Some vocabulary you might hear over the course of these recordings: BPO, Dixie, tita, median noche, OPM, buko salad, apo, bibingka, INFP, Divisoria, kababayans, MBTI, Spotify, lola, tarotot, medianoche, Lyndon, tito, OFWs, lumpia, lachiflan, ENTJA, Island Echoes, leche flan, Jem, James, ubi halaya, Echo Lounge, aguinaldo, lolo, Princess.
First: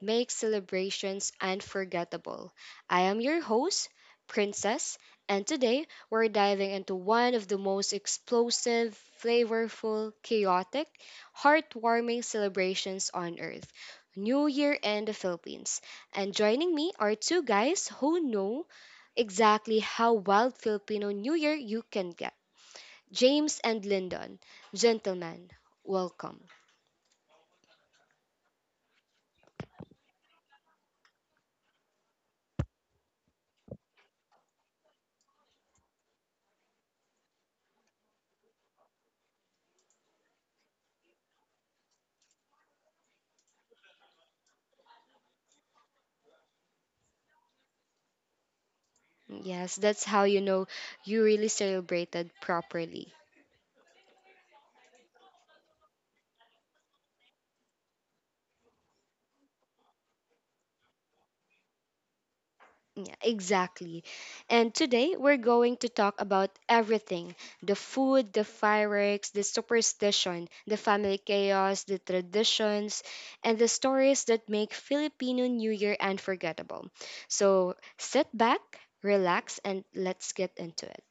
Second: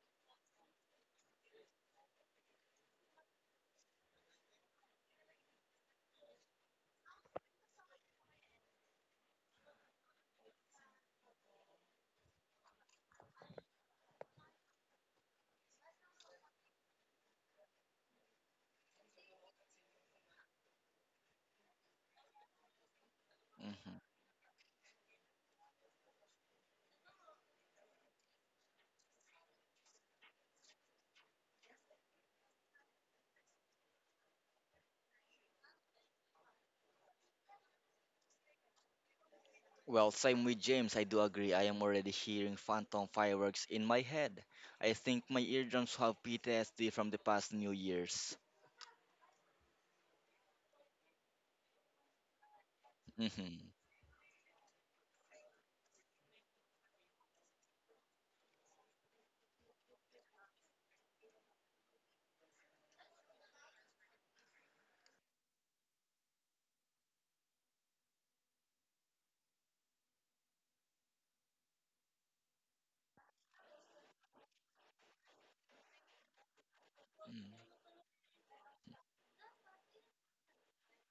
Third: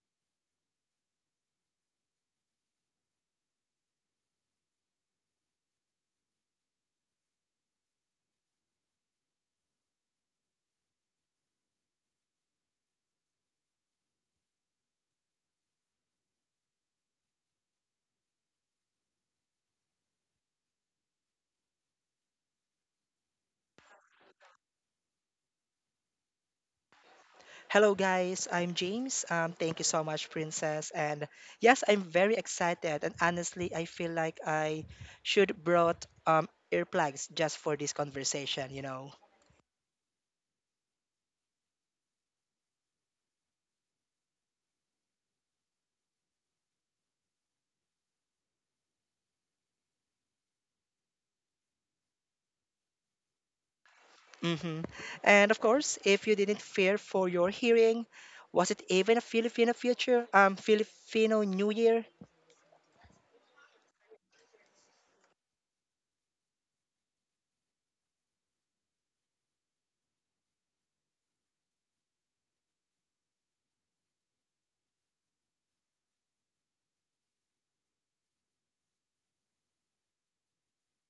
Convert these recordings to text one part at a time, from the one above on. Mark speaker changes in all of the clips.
Speaker 1: make celebrations unforgettable. I am your host, Princess, and today we're diving into one of the most explosive, flavorful, chaotic, heartwarming celebrations on earth. New Year in the Philippines. And joining me are two guys who know exactly how wild Filipino New Year you can get. James and
Speaker 2: Mhm.
Speaker 1: Lyndon, gentlemen, welcome.
Speaker 3: Hello, guys. I'm James. Thank you so much, Princess. And yes, I'm very excited. And honestly, I feel like I should brought earplugs just for this conversation.
Speaker 2: Well, same with James, I do agree. I am already hearing phantom fireworks in my head. I think my eardrums have PTSD from the past New Year's.
Speaker 1: Yes, that's how you know you really celebrated properly.
Speaker 2: Hmm.
Speaker 3: Hmm. And of course, if you didn't fear for your hearing, was it even a Filipino future? Filipino New Year?
Speaker 1: Yeah, exactly. And today we're going to talk about everything: the food, the fireworks, the superstition, the family chaos, the traditions, and the stories that make Filipino New Year unforgettable. So sit back, relax, and let's get into it.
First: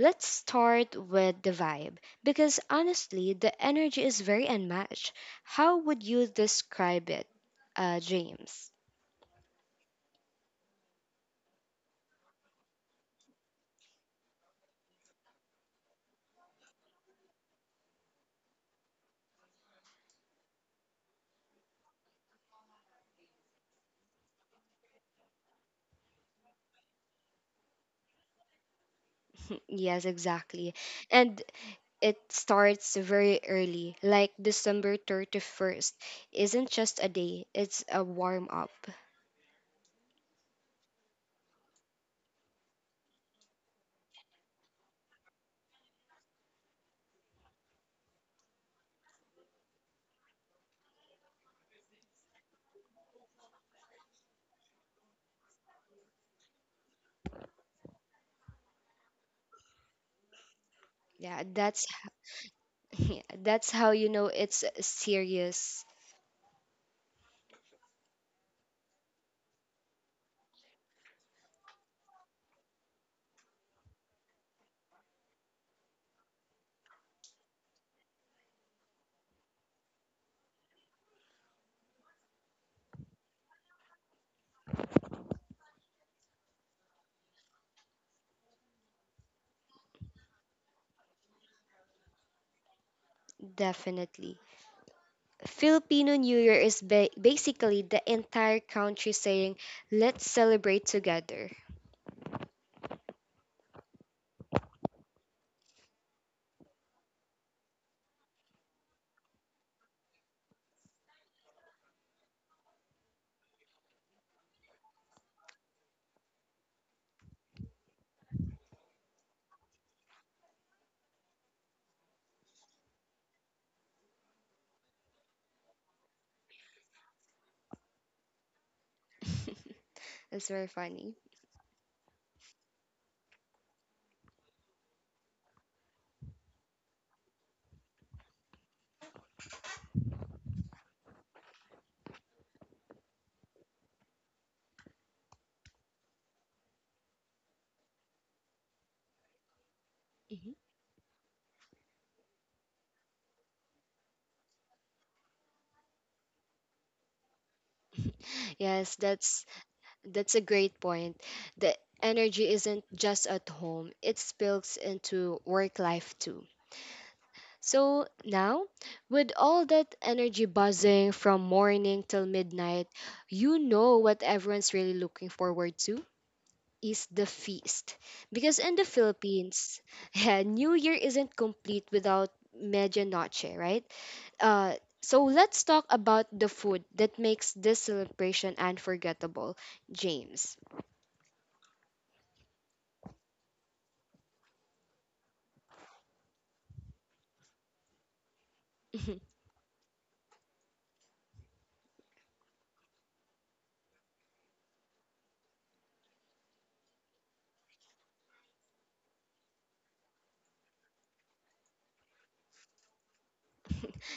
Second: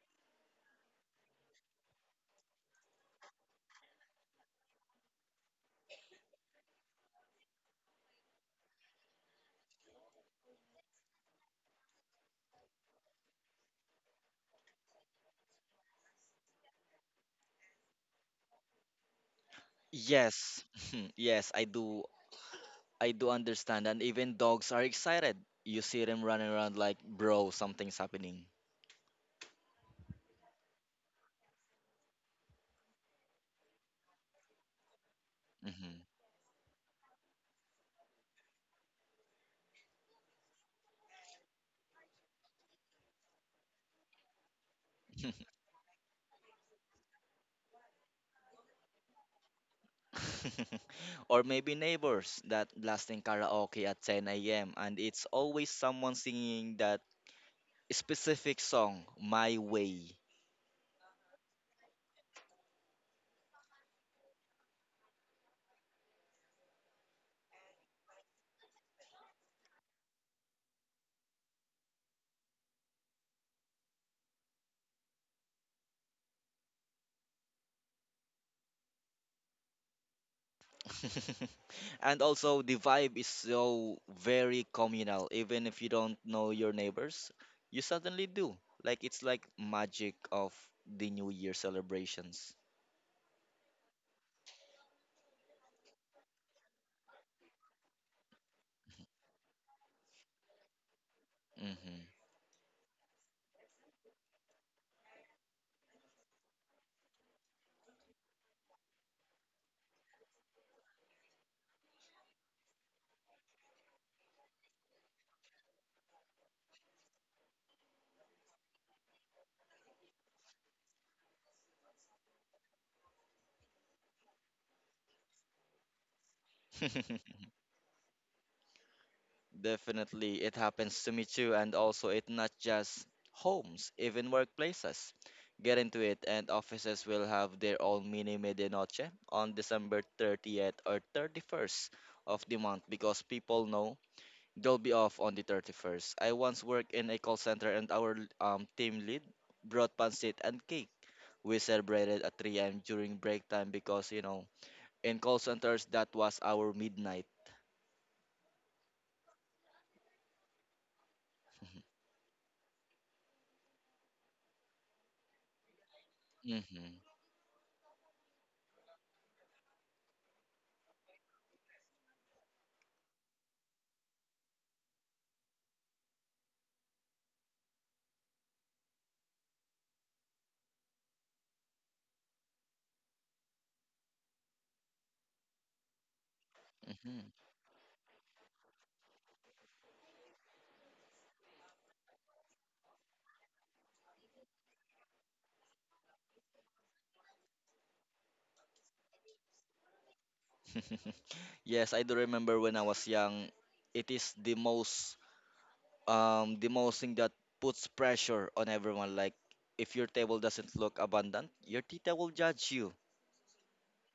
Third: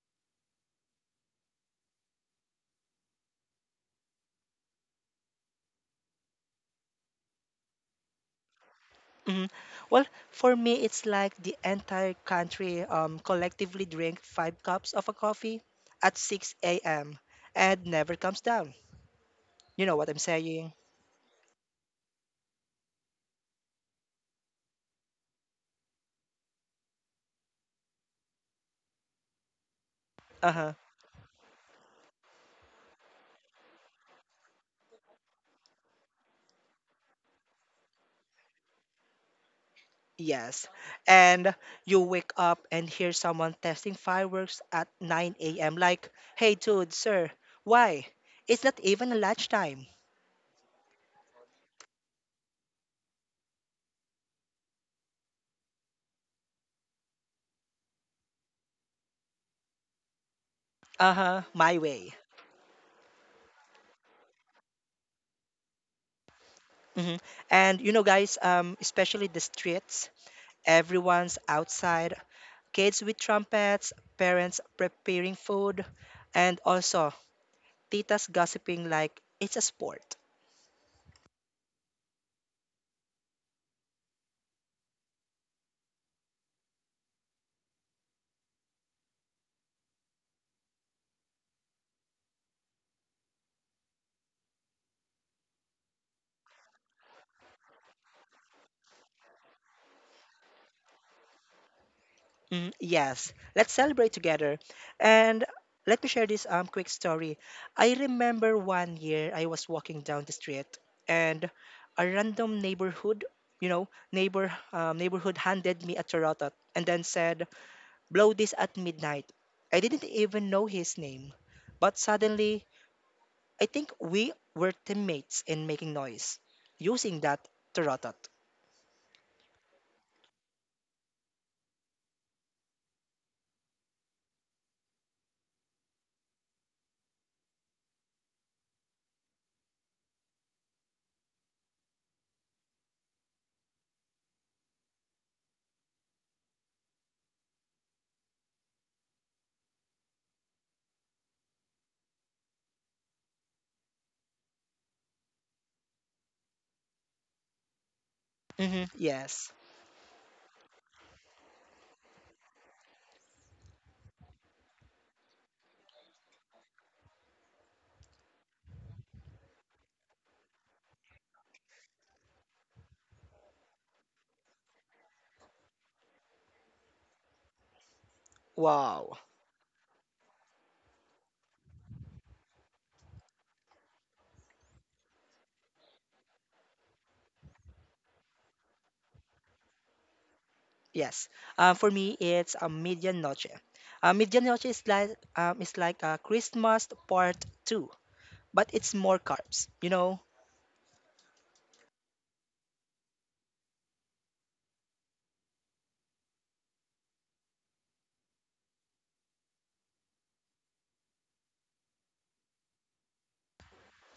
Speaker 1: Let's start with the vibe because honestly, the energy is very unmatched. How would you describe it, James?
Speaker 3: Hmm. Well, for me, it's like the entire country collectively drink five cups of a coffee at 6 a.m. and never comes down. You know what I'm
Speaker 2: Yes,
Speaker 3: saying?
Speaker 2: yes, I do. I do understand. And even dogs are excited. You see them running around like, bro, something's happening.
Speaker 1: Yes,
Speaker 3: Uh huh.
Speaker 1: exactly. And it starts very early, like December 31st
Speaker 2: Hmm.
Speaker 1: isn't just a day, it's a warm up.
Speaker 3: Yes. And you wake up and hear someone testing fireworks at 9 a.m. Like, hey, dude, sir, why? It's not even lunchtime.
Speaker 2: Or maybe neighbors that blasting karaoke at 10 a.m. and it's always someone singing that specific song, My Way.
Speaker 3: Uh
Speaker 1: Yeah,
Speaker 3: huh. My
Speaker 1: that's
Speaker 3: way.
Speaker 1: yeah, that's how you know it's serious,
Speaker 3: Hmm. And guys, especially the streets, everyone's outside, kids with trumpets, parents preparing food, and also titas gossiping like it's a sport.
Speaker 2: And also, the vibe is so very communal. Even if you don't know your neighbors, you suddenly do. Like it's like magic of the New Year celebrations.
Speaker 1: definitely. Filipino New Year is basically the entire country saying, "Let's celebrate together."
Speaker 2: Hmm.
Speaker 3: Mm, yes, let's celebrate together. And let me share this quick story. I remember one year I was walking down the street and a random neighborhood, neighbor neighborhood handed me a tarotot and then said, "Blow this at midnight." I didn't even know his name, but suddenly I think we were teammates in making noise using that tarotot.
Speaker 2: Definitely,
Speaker 1: That's
Speaker 2: it
Speaker 1: very
Speaker 2: happens to
Speaker 1: funny.
Speaker 2: me too. And also, it's not just homes, even workplaces. Get into it, and offices will have their own mini medianoche on December 30th or 31st of the month because people know. They'll be off on the 31st. I once worked in a call center and our team lead brought pancit
Speaker 1: Mhm.
Speaker 2: and cake. We celebrated at 3 a.m. during break time because, you know, in call centers, that was our midnight.
Speaker 3: Hmm,
Speaker 1: Yes,
Speaker 3: yes.
Speaker 1: that's a great point. The energy isn't just at home, it spills into work life too.
Speaker 2: Mm-hmm.
Speaker 1: So now, with all that energy buzzing from morning till midnight, you know what everyone's really looking forward to is the feast. Because in the
Speaker 3: Wow.
Speaker 1: Philippines, yeah, New Year isn't complete without medianoche, right? Uh, so let's talk about the food that
Speaker 2: Mm-hmm.
Speaker 1: makes this celebration unforgettable, James.
Speaker 3: Yes. For me, it's a median noche. Median noche is like a Christmas part two, but it's more carbs.
Speaker 2: Yes, I do remember when I was young, it is the most thing that puts pressure on everyone. Like if your table doesn't look abundant, your tita will judge you.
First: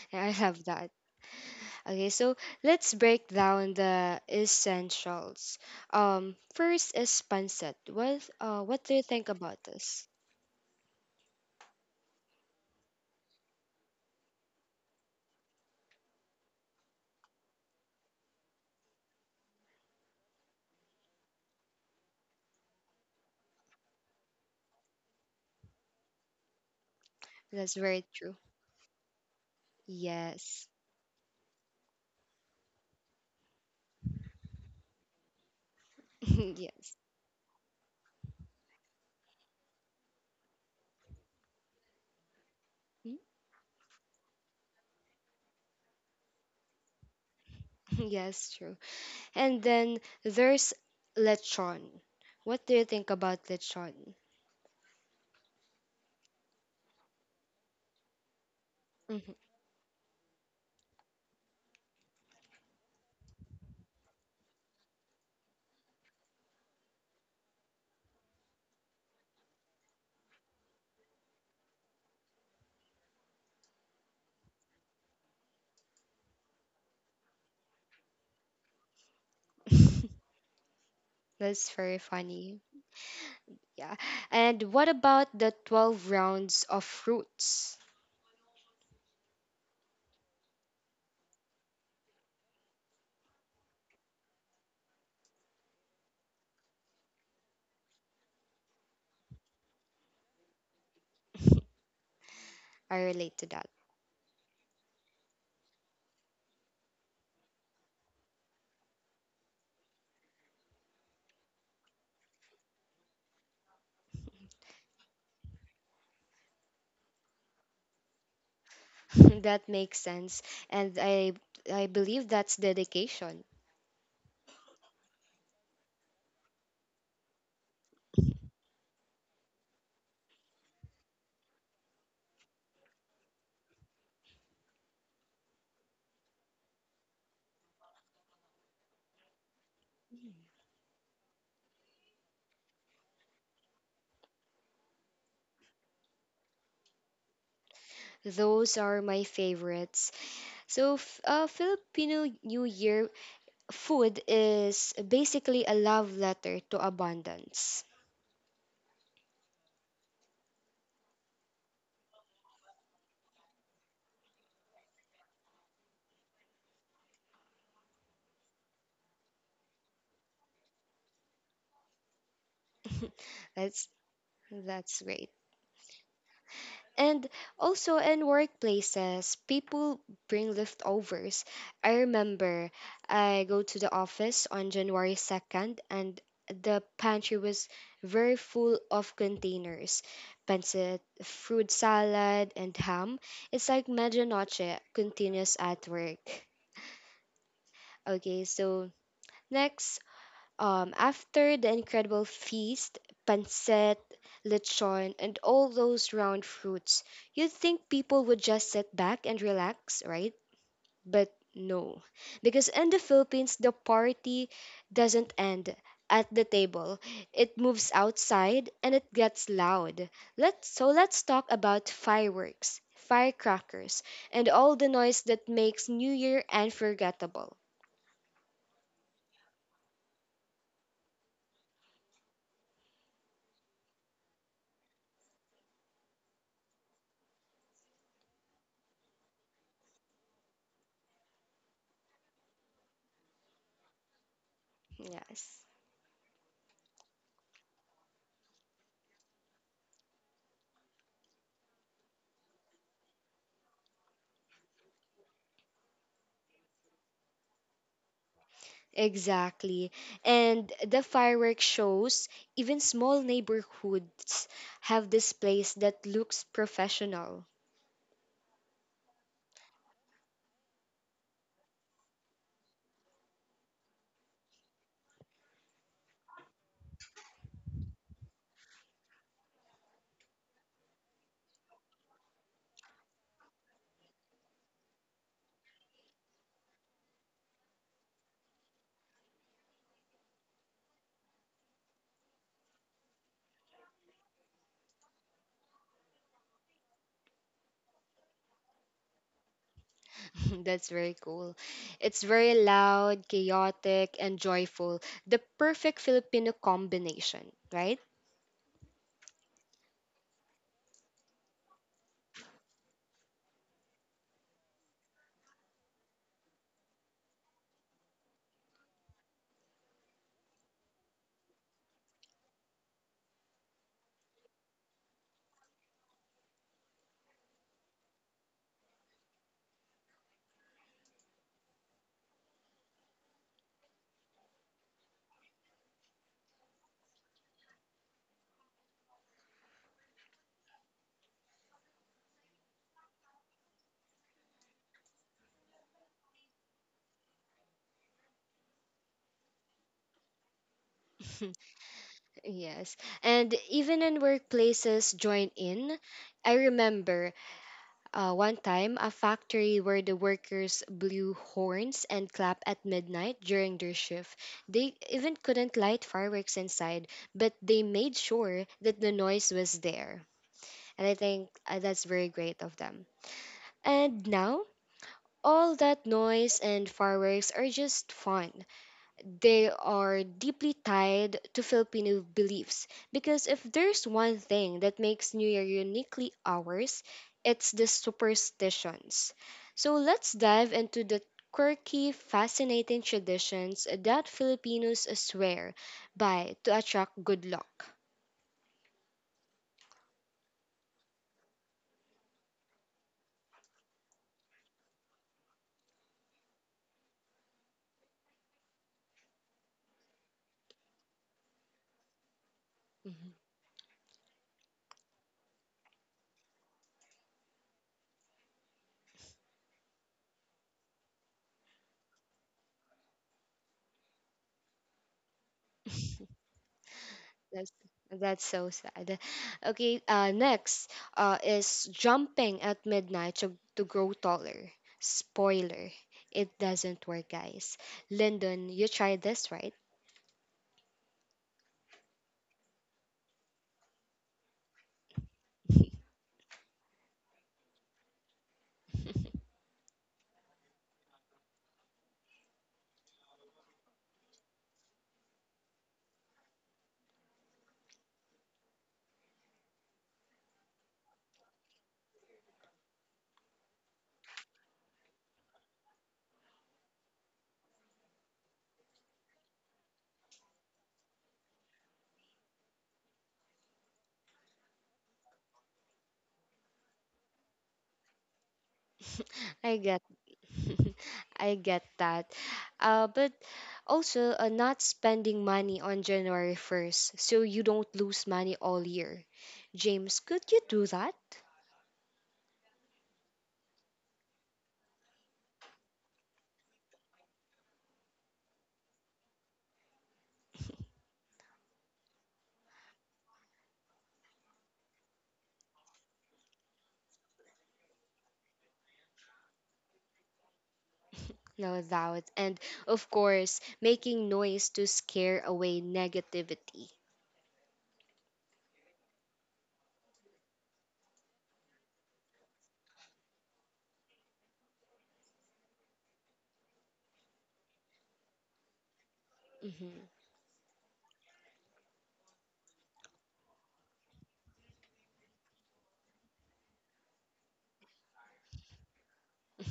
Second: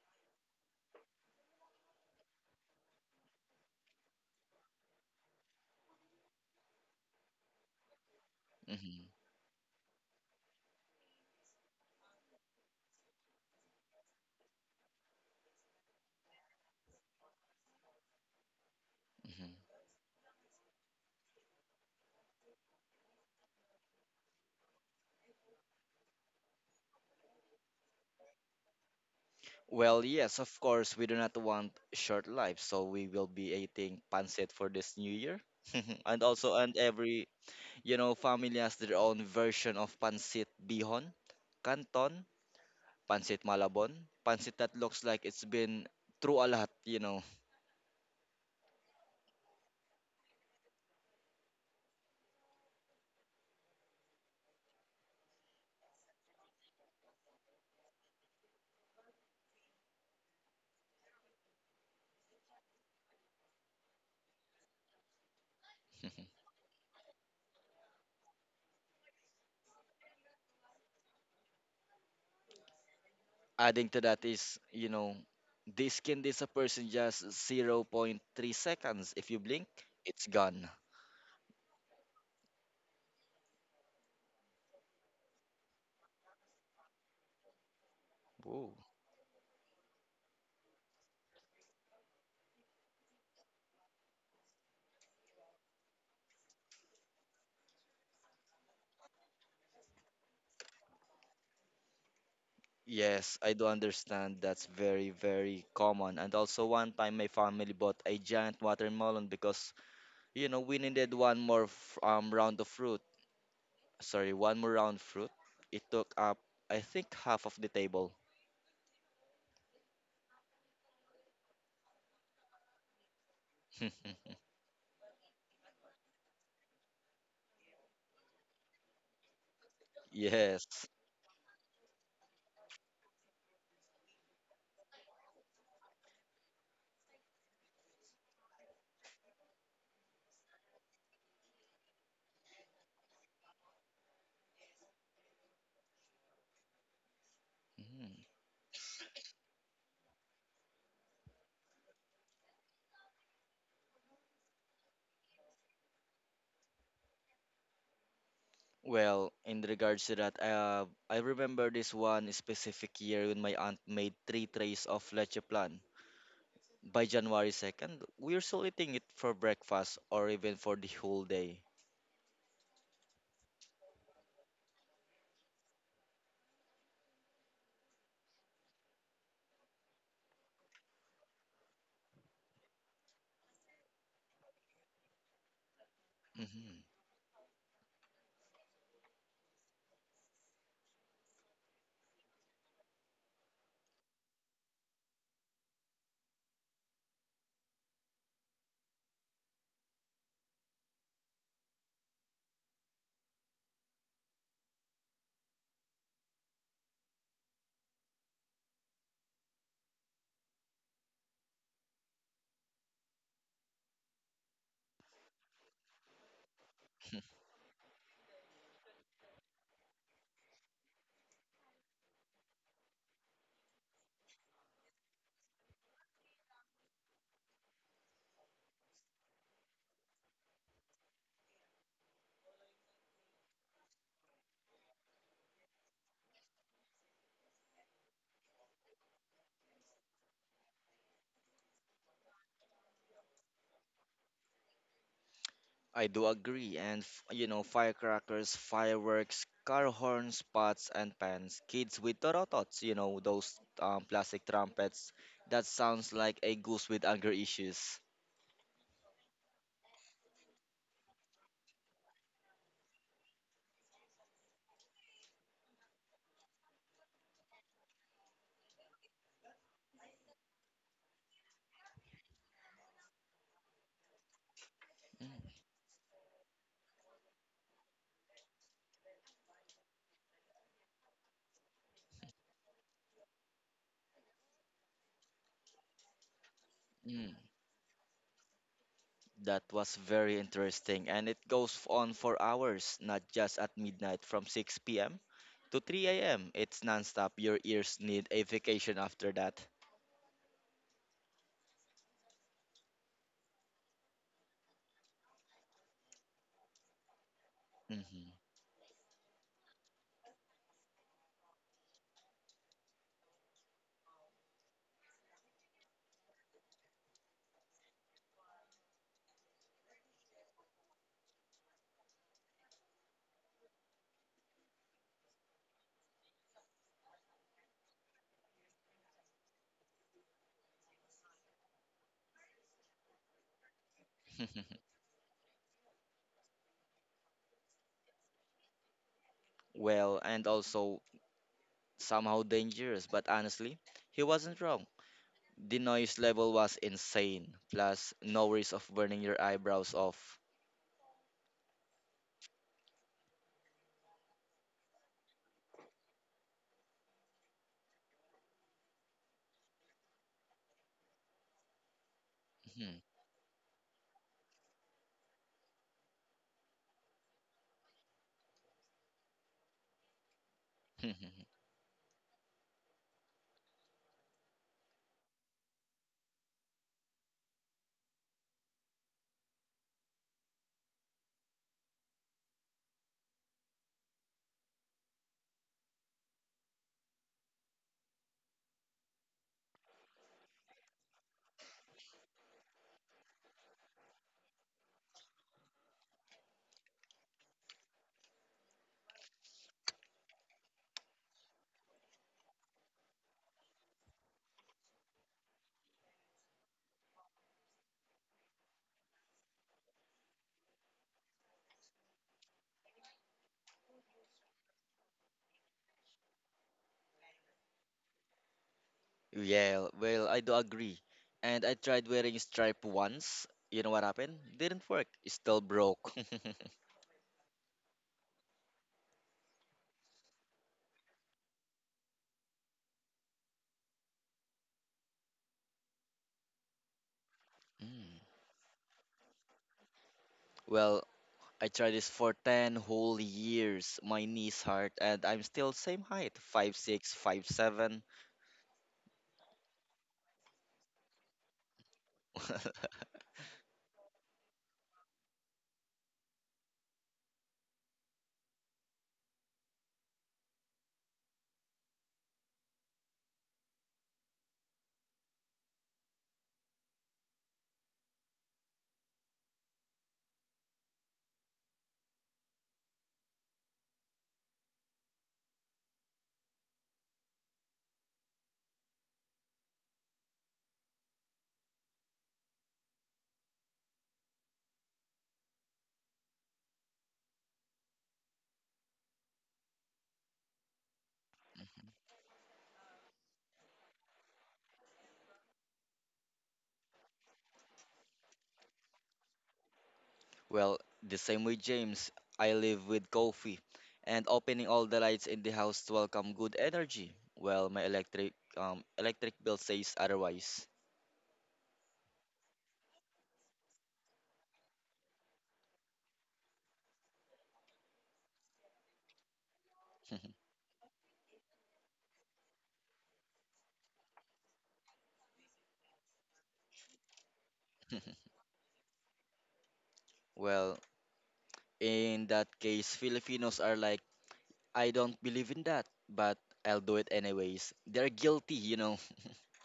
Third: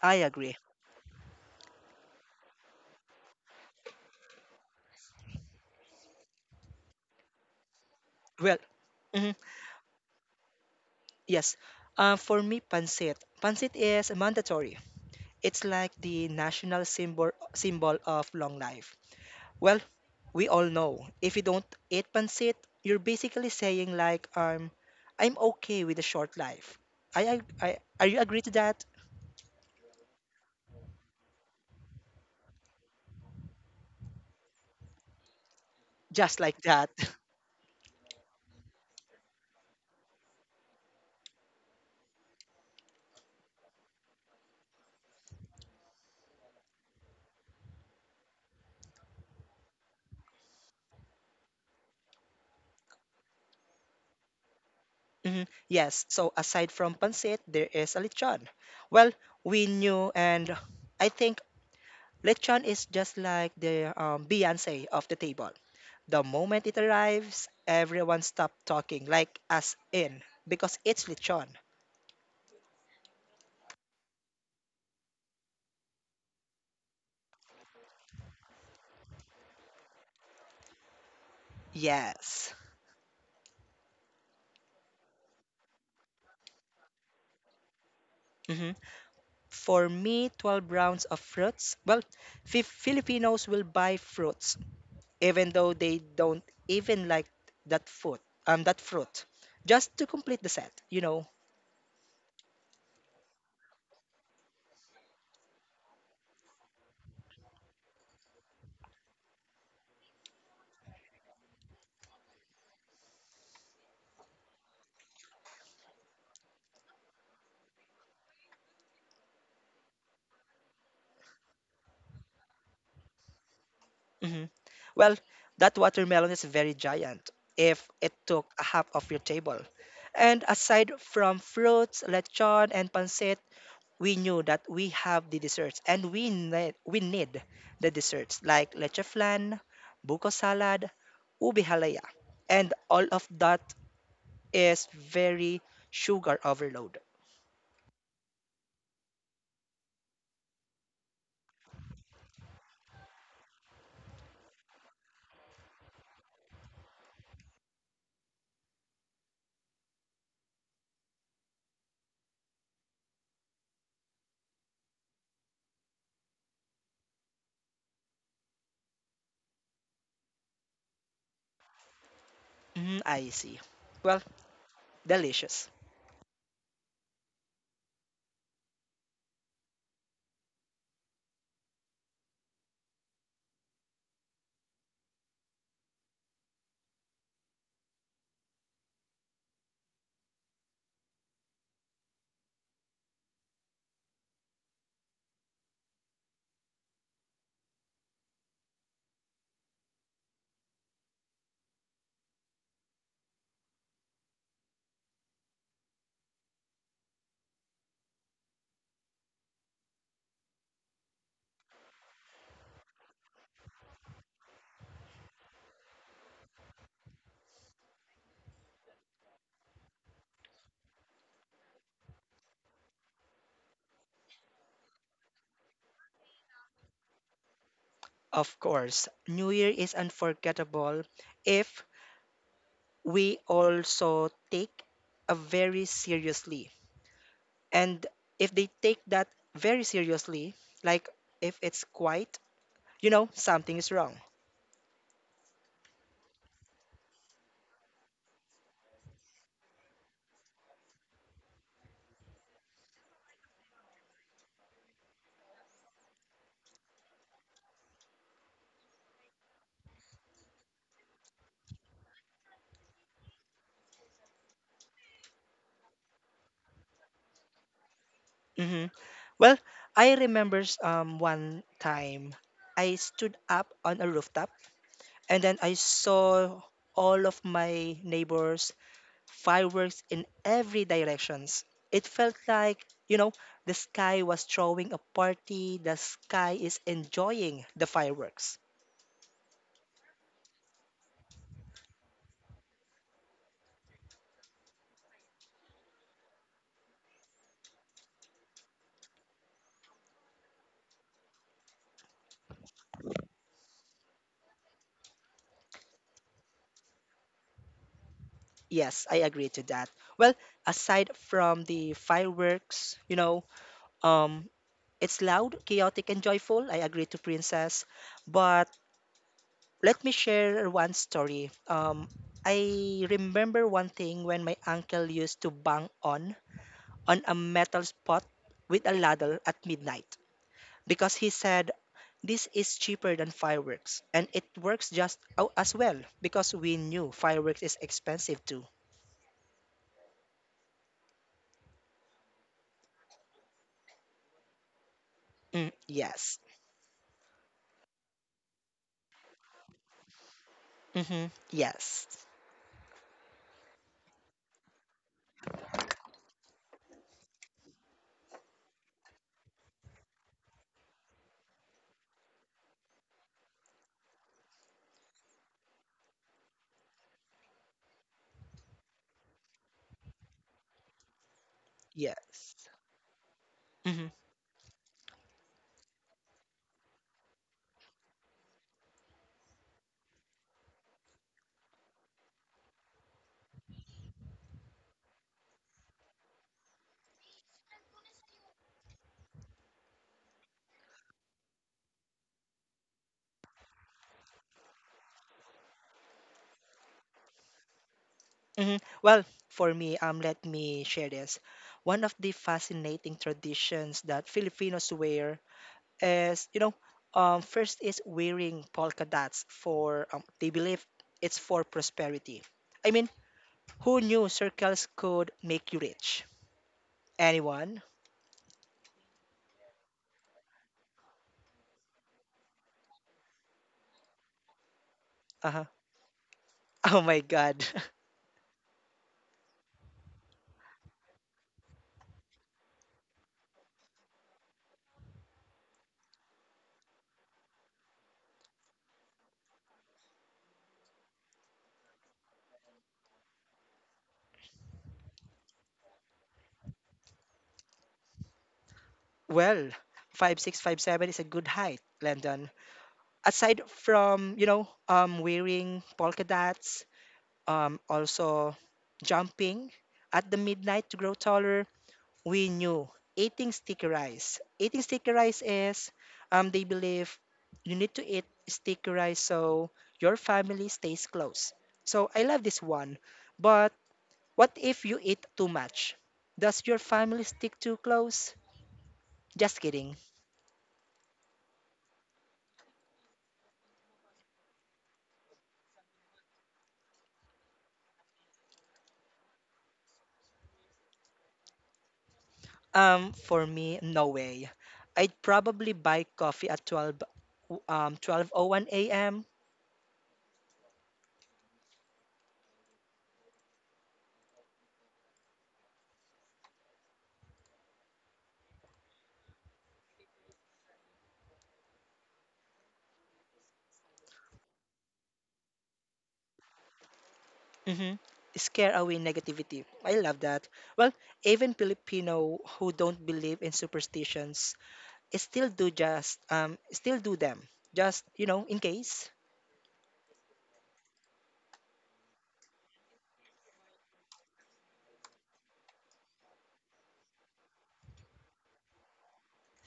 Speaker 3: I
Speaker 1: I
Speaker 3: agree.
Speaker 1: love that. Okay, so let's break down the essentials. First is pancit.
Speaker 3: Well,
Speaker 1: What do you
Speaker 2: Mm-hmm.
Speaker 1: think
Speaker 3: mhm,
Speaker 1: about this?
Speaker 3: yes. For me, pancit. Pancit is mandatory. It's like the national symbol of long life.
Speaker 2: Mm-hmm.
Speaker 3: Well, we all know if you don't eat pancit, you're basically saying like I'm okay with a short life. I, ag-
Speaker 1: That's
Speaker 3: I
Speaker 1: very
Speaker 3: are you
Speaker 1: true.
Speaker 3: agree to that?
Speaker 2: Well, yes, of
Speaker 1: Yes.
Speaker 2: course, we do not want short lives, so we will be eating pancit for this new year. And
Speaker 3: Just
Speaker 2: also,
Speaker 3: like
Speaker 2: and
Speaker 3: that.
Speaker 1: yes.
Speaker 2: every, you know, family has their own version of pancit bihon, canton, pancit malabon, pancit that looks like it's been through a lot.
Speaker 1: Yes, true. And then there's lechon. What do you think about lechon?
Speaker 3: Mhm. Yes, so aside from pancit, there is a lechon. Well,
Speaker 1: Mhm.
Speaker 3: we knew, and I think lechon is just like the Beyonce of the table. The moment it arrives, everyone stopped talking, like as in, because it's lechon.
Speaker 2: Adding to that is, this skin this a person just zero point 0.3 seconds. If you blink, it's gone.
Speaker 1: That's very
Speaker 3: Yes.
Speaker 1: funny. Yeah. And what about the 12 rounds of fruits?
Speaker 2: Whoa.
Speaker 3: Mhm. For me, 12 rounds of fruits. Well, Filipinos will buy fruits, even though they don't even like that food, that fruit, just to complete the set.
Speaker 1: I
Speaker 2: Yes,
Speaker 1: relate to
Speaker 2: I
Speaker 1: that.
Speaker 2: do understand. That's very, very common. And also, one time my family bought a giant watermelon because, you know, we needed one more round of fruit. Sorry, one more round fruit. It took up, I think, half of the table.
Speaker 1: That makes sense. And I believe that's dedication.
Speaker 3: Hmm. Well, that watermelon is very giant if it took a half of your table. And
Speaker 2: Yes.
Speaker 3: aside from fruits, lechon, and pancit, we knew that we have the desserts and we need the desserts like leche flan, buko salad, ubi halaya. And all of that is very sugar overload.
Speaker 2: Mhm.
Speaker 1: Those are my favorites. So, Filipino New Year food is basically a love letter to abundance.
Speaker 2: Well, in regards to that, I remember this one specific year when my aunt made three trays of leche plan. By January 2nd, we were still eating it for breakfast or even for the whole day.
Speaker 3: Mm, I see.
Speaker 1: that's
Speaker 3: Well,
Speaker 1: that's great.
Speaker 3: delicious.
Speaker 1: And also in workplaces, people bring leftovers. I remember I go to the office on January 2nd and the
Speaker 2: Mhm.
Speaker 1: pantry was very full of containers. Pancit, fruit salad, and ham. It's like medianoche continuous at work. Okay, so next, after the incredible feast, pancit, lechon, and all those round fruits, you'd think people would just sit back and relax, right? But no. Because in the Philippines, the party doesn't end at the table. It moves outside and it gets loud. So let's talk about fireworks, firecrackers, and all the noise that makes New Year unforgettable.
Speaker 3: Of course, New Year is unforgettable if we also take a very seriously. And if they take that very seriously, like if it's quiet, something is wrong.
Speaker 1: Yes.
Speaker 2: I do agree, and firecrackers, fireworks, car horns, pots, and pans. Kids with torotots, those plastic trumpets. That sounds like a goose with anger issues.
Speaker 1: Exactly. And the fireworks shows, even small neighborhoods have displays that looks professional.
Speaker 3: Hmm. Well, I remember one time I stood up on a rooftop
Speaker 2: Mm,
Speaker 3: and then I saw all of my neighbors fireworks in every directions. It felt like, the sky was throwing a party, the sky is
Speaker 2: mm.
Speaker 3: enjoying the fireworks.
Speaker 2: That was very interesting, and it goes on for hours, not just at midnight from 6 p.m. to 3 a.m. It's nonstop. Your ears need a vacation after that.
Speaker 1: That's very cool. It's very loud, chaotic, and joyful. The perfect Filipino combination, right?
Speaker 2: Mhm.
Speaker 3: Yes, I agree to that. Well, aside from the fireworks, um, it's loud, chaotic, and joyful. I agree to Princess. But let me share one story. I remember one thing when my uncle used to bang on a metal pot with a ladle at midnight because he said this is cheaper than fireworks and it works just as well because we knew fireworks is expensive too.
Speaker 2: Well, and also somehow dangerous, but honestly, he wasn't wrong.
Speaker 3: Mm,
Speaker 2: The noise
Speaker 3: yes.
Speaker 2: level was insane, plus no risk of burning your eyebrows off.
Speaker 3: Mm-hmm. Yes.
Speaker 1: Yes. And even in workplaces join in. I remember one time a factory where the workers blew horns and clapped at
Speaker 2: Mhm.
Speaker 1: midnight during their shift. They even couldn't light fireworks inside, but they made sure that the noise was there. And I think that's very
Speaker 3: Yes.
Speaker 1: great of them.
Speaker 3: Mm-hmm.
Speaker 1: And now, all that noise and fireworks are just fun they are deeply tied to Filipino beliefs because if there's one thing that makes New Year uniquely ours, it's the superstitions. So let's dive into the quirky, fascinating traditions that Filipinos swear by to attract good luck.
Speaker 3: Hmm. Well, for me, let me share this. One of the fascinating traditions that Filipinos wear is, first is wearing polka dots for, they believe it's for prosperity. I mean,
Speaker 1: Mm-hmm.
Speaker 3: who knew circles could make you rich? Anyone?
Speaker 2: Yeah, well, I do agree. And I tried wearing stripe once. You know what happened? Didn't work. It's still
Speaker 3: Uh-huh.
Speaker 2: broke.
Speaker 3: Oh my God.
Speaker 1: That's that's so sad. Okay, next is jumping at midnight to grow taller. Spoiler, it doesn't work, guys.
Speaker 2: Mm.
Speaker 1: Lyndon, you tried this, right?
Speaker 2: Well, I tried this for 10 whole years. My knees hurt and I'm still same height, 5'6", 5'7".
Speaker 3: Well, five six five seven is a good height, Landon. Aside from, wearing polka dots, also jumping at the midnight to grow taller, we knew eating sticky rice. Eating sticky rice is, they believe you need to eat sticky rice so your family stays close. So I love this one. But what if you eat too much? Does your family stick too close? Just
Speaker 1: I
Speaker 3: kidding.
Speaker 1: get, I get that. But also, not spending money on January 1st so you don't lose money all year. James, could you do that?
Speaker 3: For me, no way. I'd probably buy coffee at 12:01 a.m.
Speaker 2: Well, the same with James, I live with coffee and opening all the lights in the house to welcome good energy. Well, my electric bill says otherwise.
Speaker 1: No doubt. And of course, making noise to scare away negativity.
Speaker 3: Hmm. Scare away negativity. I love that. Well, even Filipino who don't believe in superstitions still do them. Just in case.
Speaker 1: Mhm.
Speaker 2: Well, in that case, Filipinos are like, I don't believe in that, but I'll do it anyways. They're guilty.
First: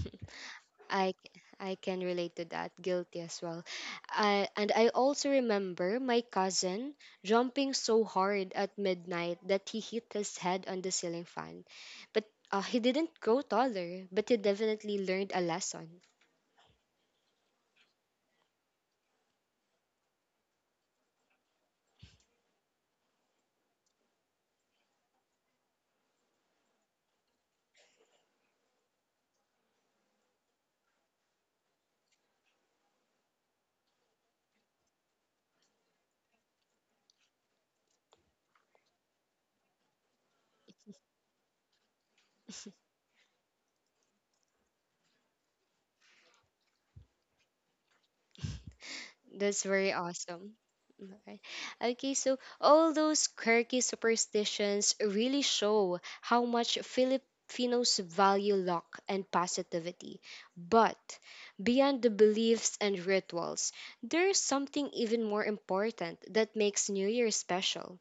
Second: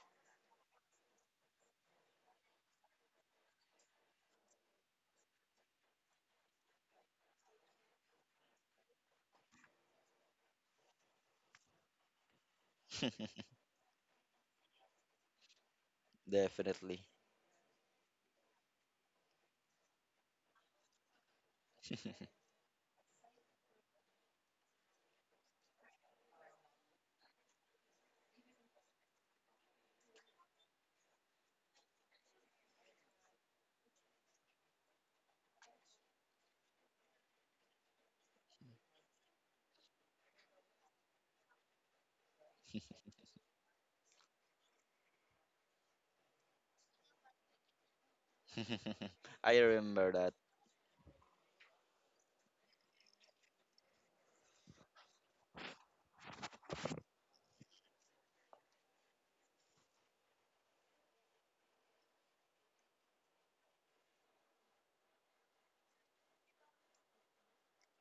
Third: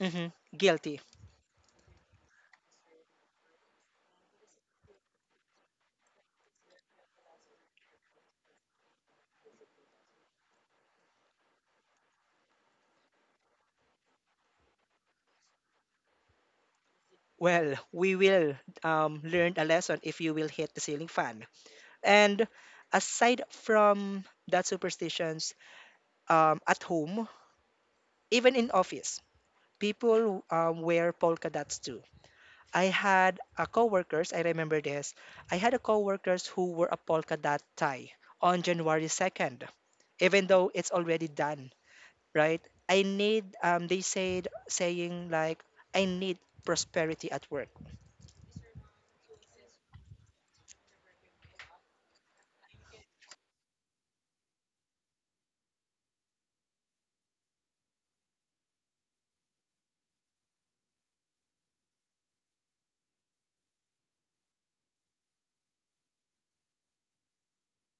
Speaker 3: Hmm. Guilty.
Speaker 1: I I can relate to that. Guilty as well. And I also remember my cousin jumping so hard at midnight that he hit his head on the ceiling fan. But He didn't grow taller, but he definitely learned a lesson.
Speaker 2: Definitely.
Speaker 3: Well, we will learn a lesson if you will hit the ceiling fan. And aside from that superstitions, at home, even in office, people wear polka dots too. I had a coworkers, I remember this. I had a coworkers who were a polka dot tie on January 2nd, even though it's already done, right? I need they said saying like I need prosperity at work.
Speaker 2: I
Speaker 1: That's very
Speaker 2: remember that.
Speaker 1: awesome. Alright. Okay, so all those quirky superstitions really show how much Filipinos value luck and positivity. But beyond the beliefs and rituals, there is something even more important that makes New Year special.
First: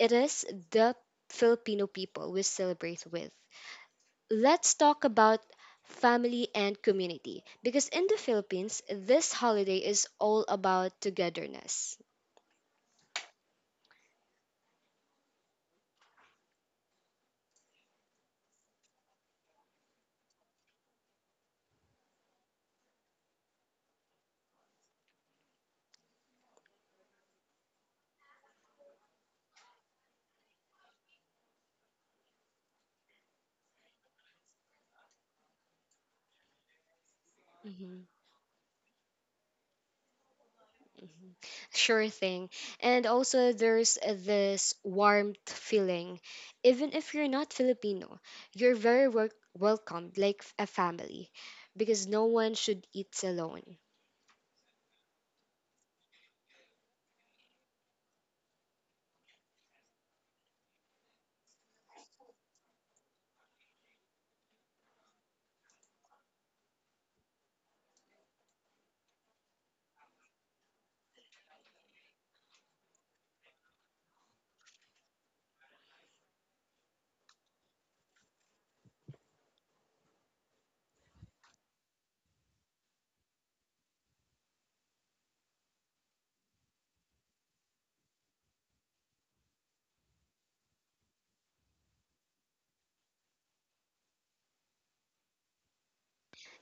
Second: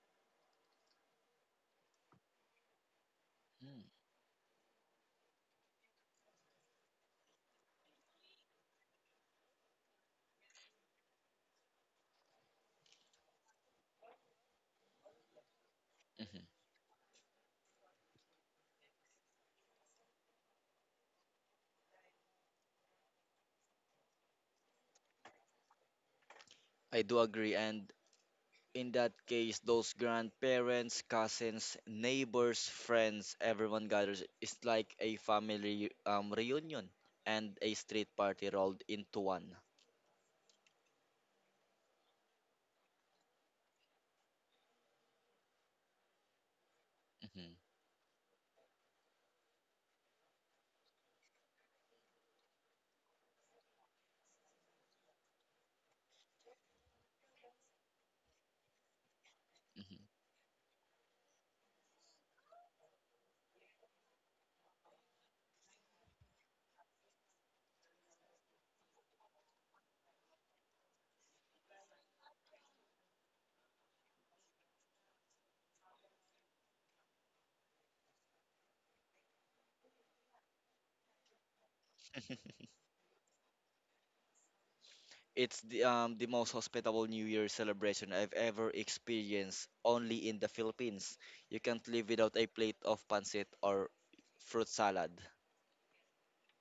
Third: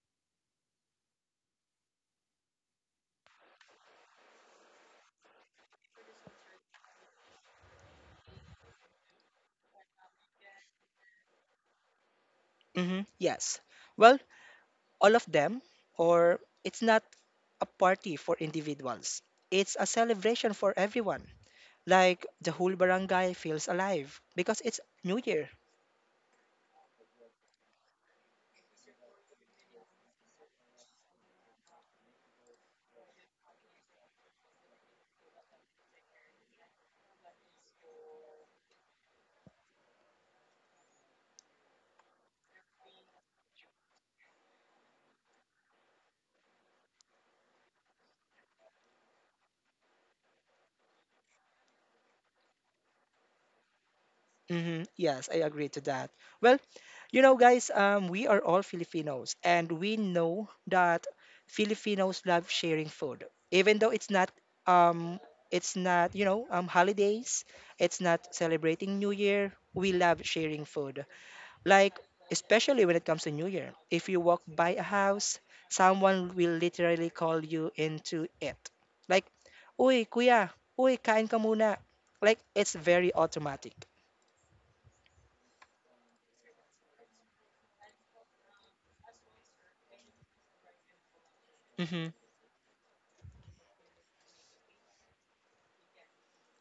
Speaker 1: It is the Filipino people we celebrate with.
Speaker 2: Mm.
Speaker 1: Let's talk about family and community because in the Philippines, this holiday is all about togetherness.
Speaker 3: Mm-hmm. Yes. Well, all of them,
Speaker 2: Mhm.
Speaker 3: or it's not a party for individuals. It's a celebration for everyone. Like the whole barangay feels alive because it's New Year.
Speaker 2: I do agree, and in that case, those grandparents, cousins, neighbors, friends, everyone gathers. It's like a family reunion and a
Speaker 1: Mhm,
Speaker 2: street party rolled into one.
Speaker 1: mhm. Sure thing. And also, there's this warmth feeling. Even if you're
Speaker 2: Hmm.
Speaker 1: not Filipino, you're very welcomed like a family because no one should eat alone.
Speaker 3: Hmm. Yes, I agree to that. Well, guys, we are all Filipinos, and we
Speaker 2: Hmm.
Speaker 3: know that Filipinos love sharing food, even though um, it's not holidays, it's not celebrating New Year. We love sharing food, like especially when it comes to New Year. If you walk by a house, someone will literally call you into it, like, "Uy, kuya, uy, kain ka muna." Like it's very automatic.
Speaker 2: It's the most hospitable New Year celebration I've ever experienced, only in the Philippines. You can't
Speaker 3: Mm-hmm.
Speaker 2: live without a plate of pancit or fruit salad.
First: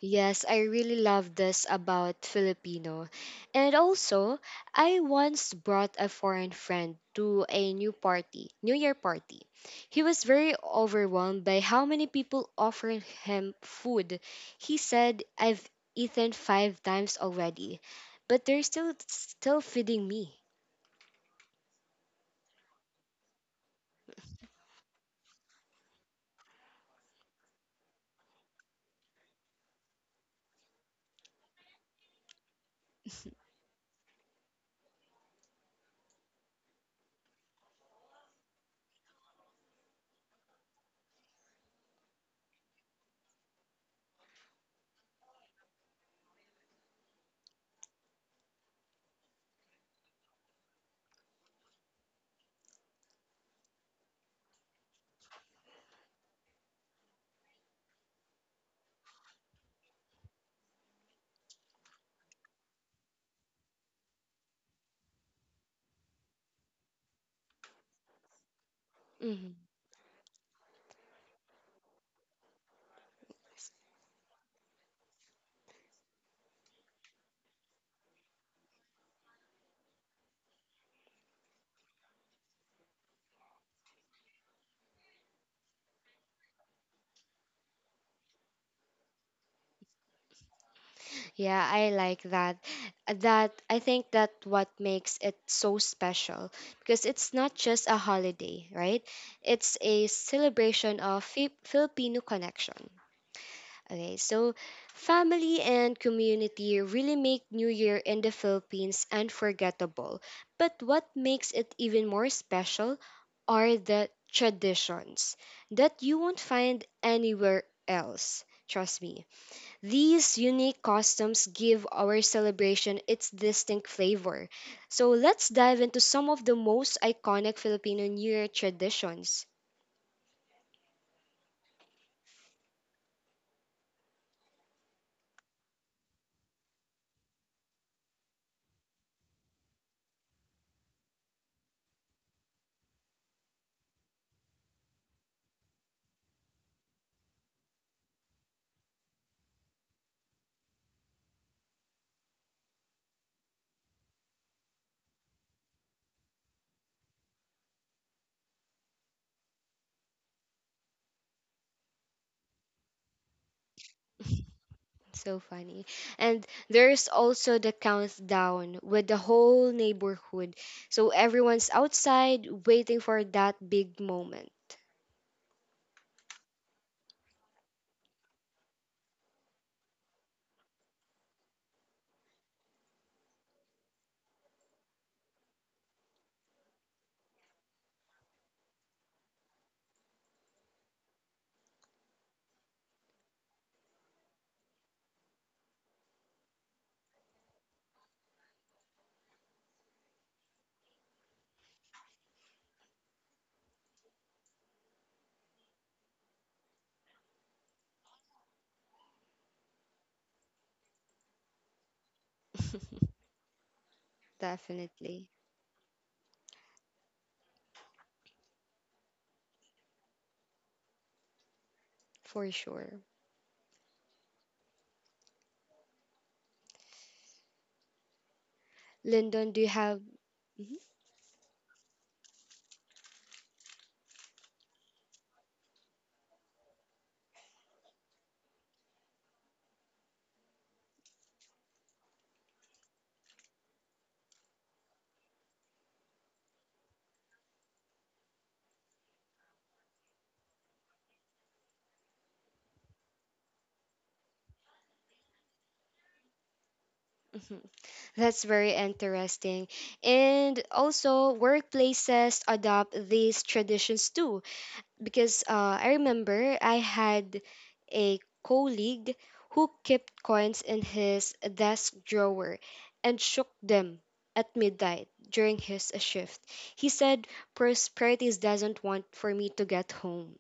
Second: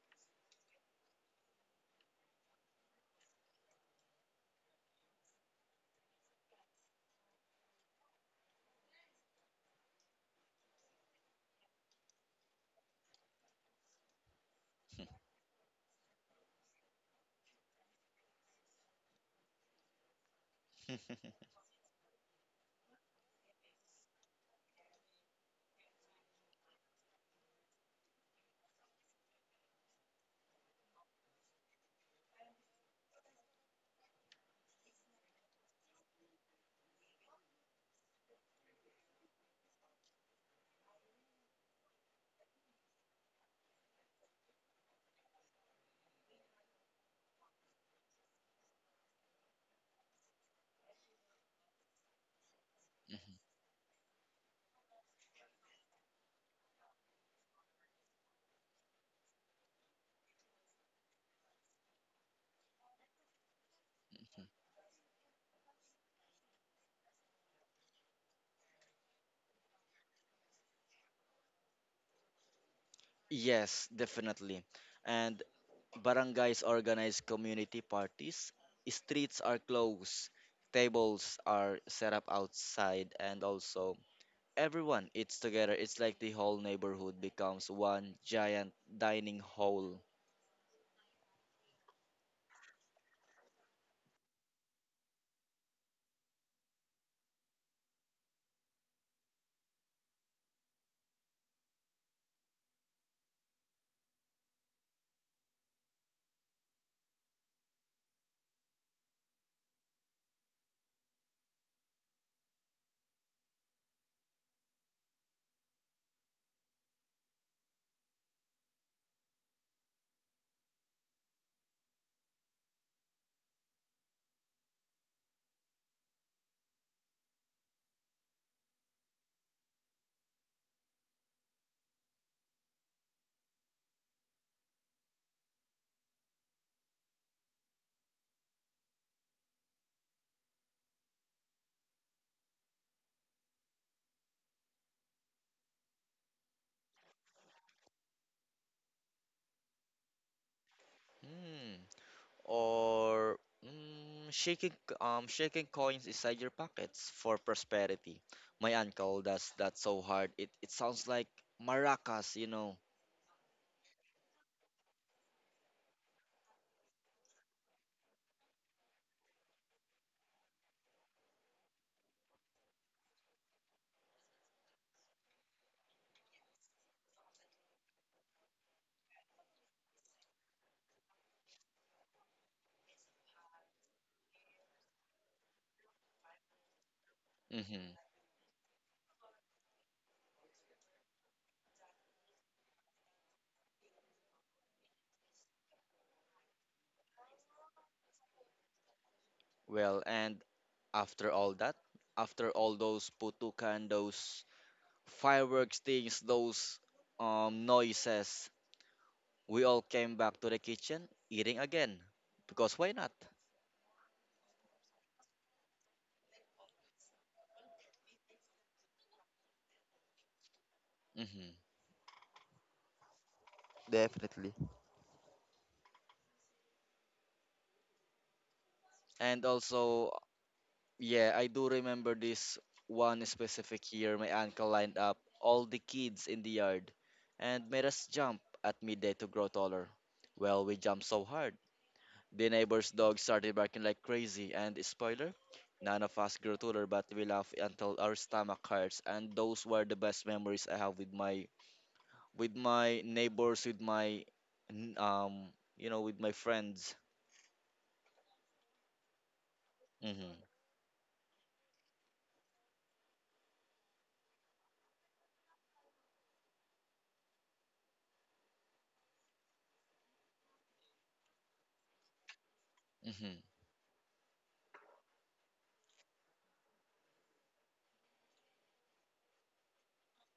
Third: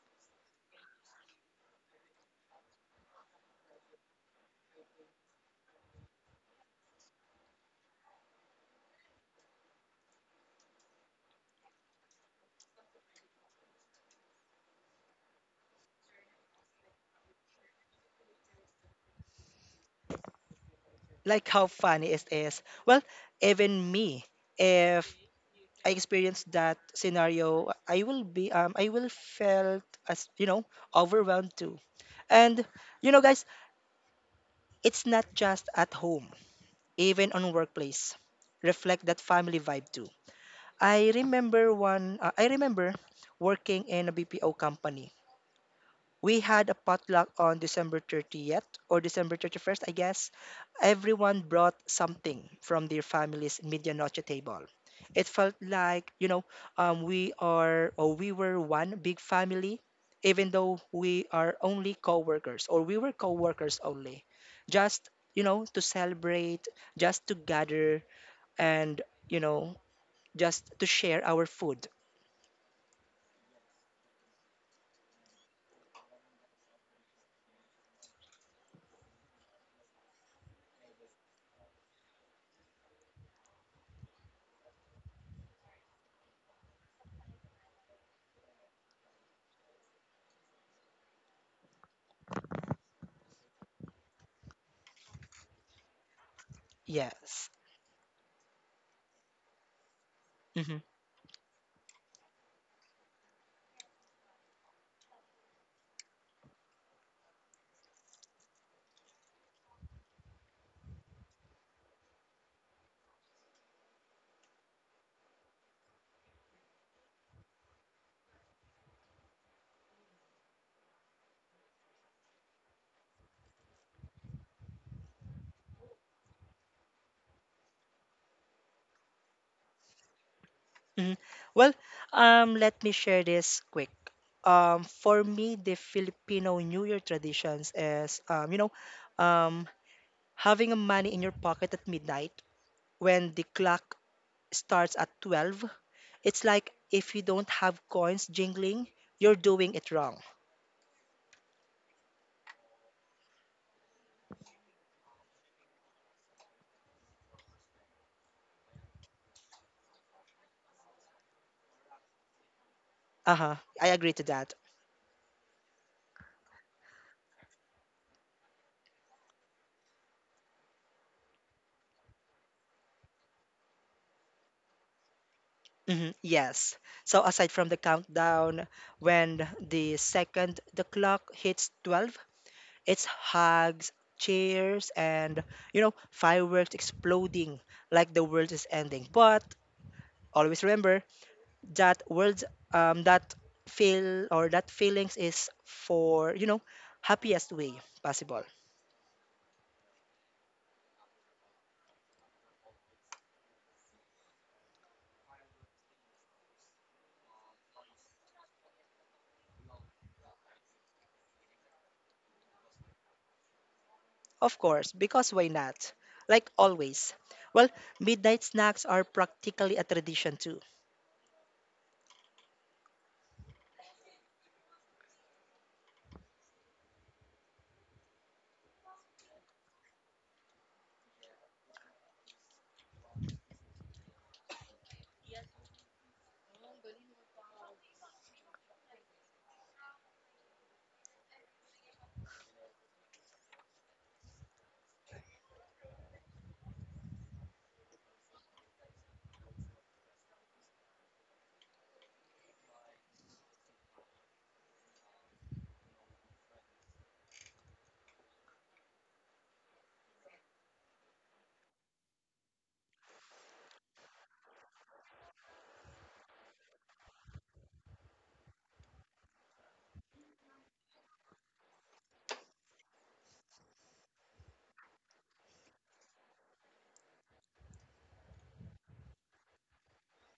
Speaker 1: Yes, I really love this about Filipino. And also, I once brought a foreign friend to a new party, New Year party. He was very overwhelmed by how many people offered him food. He said, "I've eaten five times already, but they're still feeding me."
Speaker 3: Like how funny it is. Well, even me, if I experience that scenario, I will felt as overwhelmed too. And guys, it's not just at home, even on workplace, reflect that family vibe too. I remember one. I remember working in a BPO company. We had a potluck on December 30th or December 31st, I guess. Everyone brought something from their family's medianoche table. It felt like, we are or we were one big family, even though we are only co-workers or we were co-workers only. Just, to celebrate, just to gather and, you
Speaker 1: Mhm.
Speaker 3: know, just to share our food.
Speaker 2: Yes, definitely. And Barangays organize community parties. Streets are closed. Tables are set up outside, and also everyone eats together. It's like the whole neighborhood becomes one giant dining hall.
Speaker 1: Yeah, I like that. That I think that what makes it so special because it's
Speaker 3: Yes.
Speaker 1: not just a holiday, right? It's a
Speaker 3: Mm-hmm.
Speaker 1: celebration of Filipino connection. Okay, so family and community really make New Year in the Philippines unforgettable. But what makes it even more special are the traditions that you won't find anywhere else. Trust me. These unique customs give our celebration its distinct flavor. So let's dive into some of the most iconic Filipino New Year traditions.
Speaker 3: Mhm. Well, let me share this quick. For me, the Filipino New Year traditions is, um, having a money in your pocket at midnight when the clock starts at 12. It's like if you don't have coins jingling, you're doing it wrong.
Speaker 2: Hmm. Or shaking coins inside your pockets for prosperity. My uncle does that so hard. It sounds like maracas.
Speaker 3: Uh-huh. I agree to that.
Speaker 1: So funny. And there's also the countdown with the whole neighborhood. So everyone's outside waiting for that big moment.
Speaker 3: Hmm. Yes. So aside from the countdown, when the second the clock hits 12, it's hugs, cheers, and fireworks exploding
Speaker 2: Hmm.
Speaker 3: like the world is ending. But always remember that words that feel or that feelings is for, happiest way possible.
Speaker 2: Well, and after all that, after all those putukan, those fireworks things, those noises, we all came back to the kitchen eating again. Because why not?
Speaker 3: Of course,
Speaker 1: Definitely.
Speaker 3: because why not? Like always. Well, midnight snacks are practically a tradition too.
Speaker 2: Hmm.
Speaker 1: For sure.
Speaker 2: Definitely. And
Speaker 1: Lyndon, do you have.
Speaker 2: also,
Speaker 1: Mhm,
Speaker 2: yeah, I do remember this one specific year my uncle lined up all the kids in the yard and made us jump at midday to grow taller. Well, we jumped so hard. The neighbor's dog started barking like crazy, and spoiler, none of us grew taller, but we laughed until our stomach hurts. And those were the best memories I have with my neighbors, with my with my friends.
Speaker 1: mhm. That's very interesting.
Speaker 2: Mhm.
Speaker 1: And also, workplaces adopt these traditions too. Because I remember I had a colleague who kept coins in his desk drawer and
Speaker 2: Mhm.
Speaker 1: shook them at midnight during his shift. He said, Prosperities doesn't want for me to get home.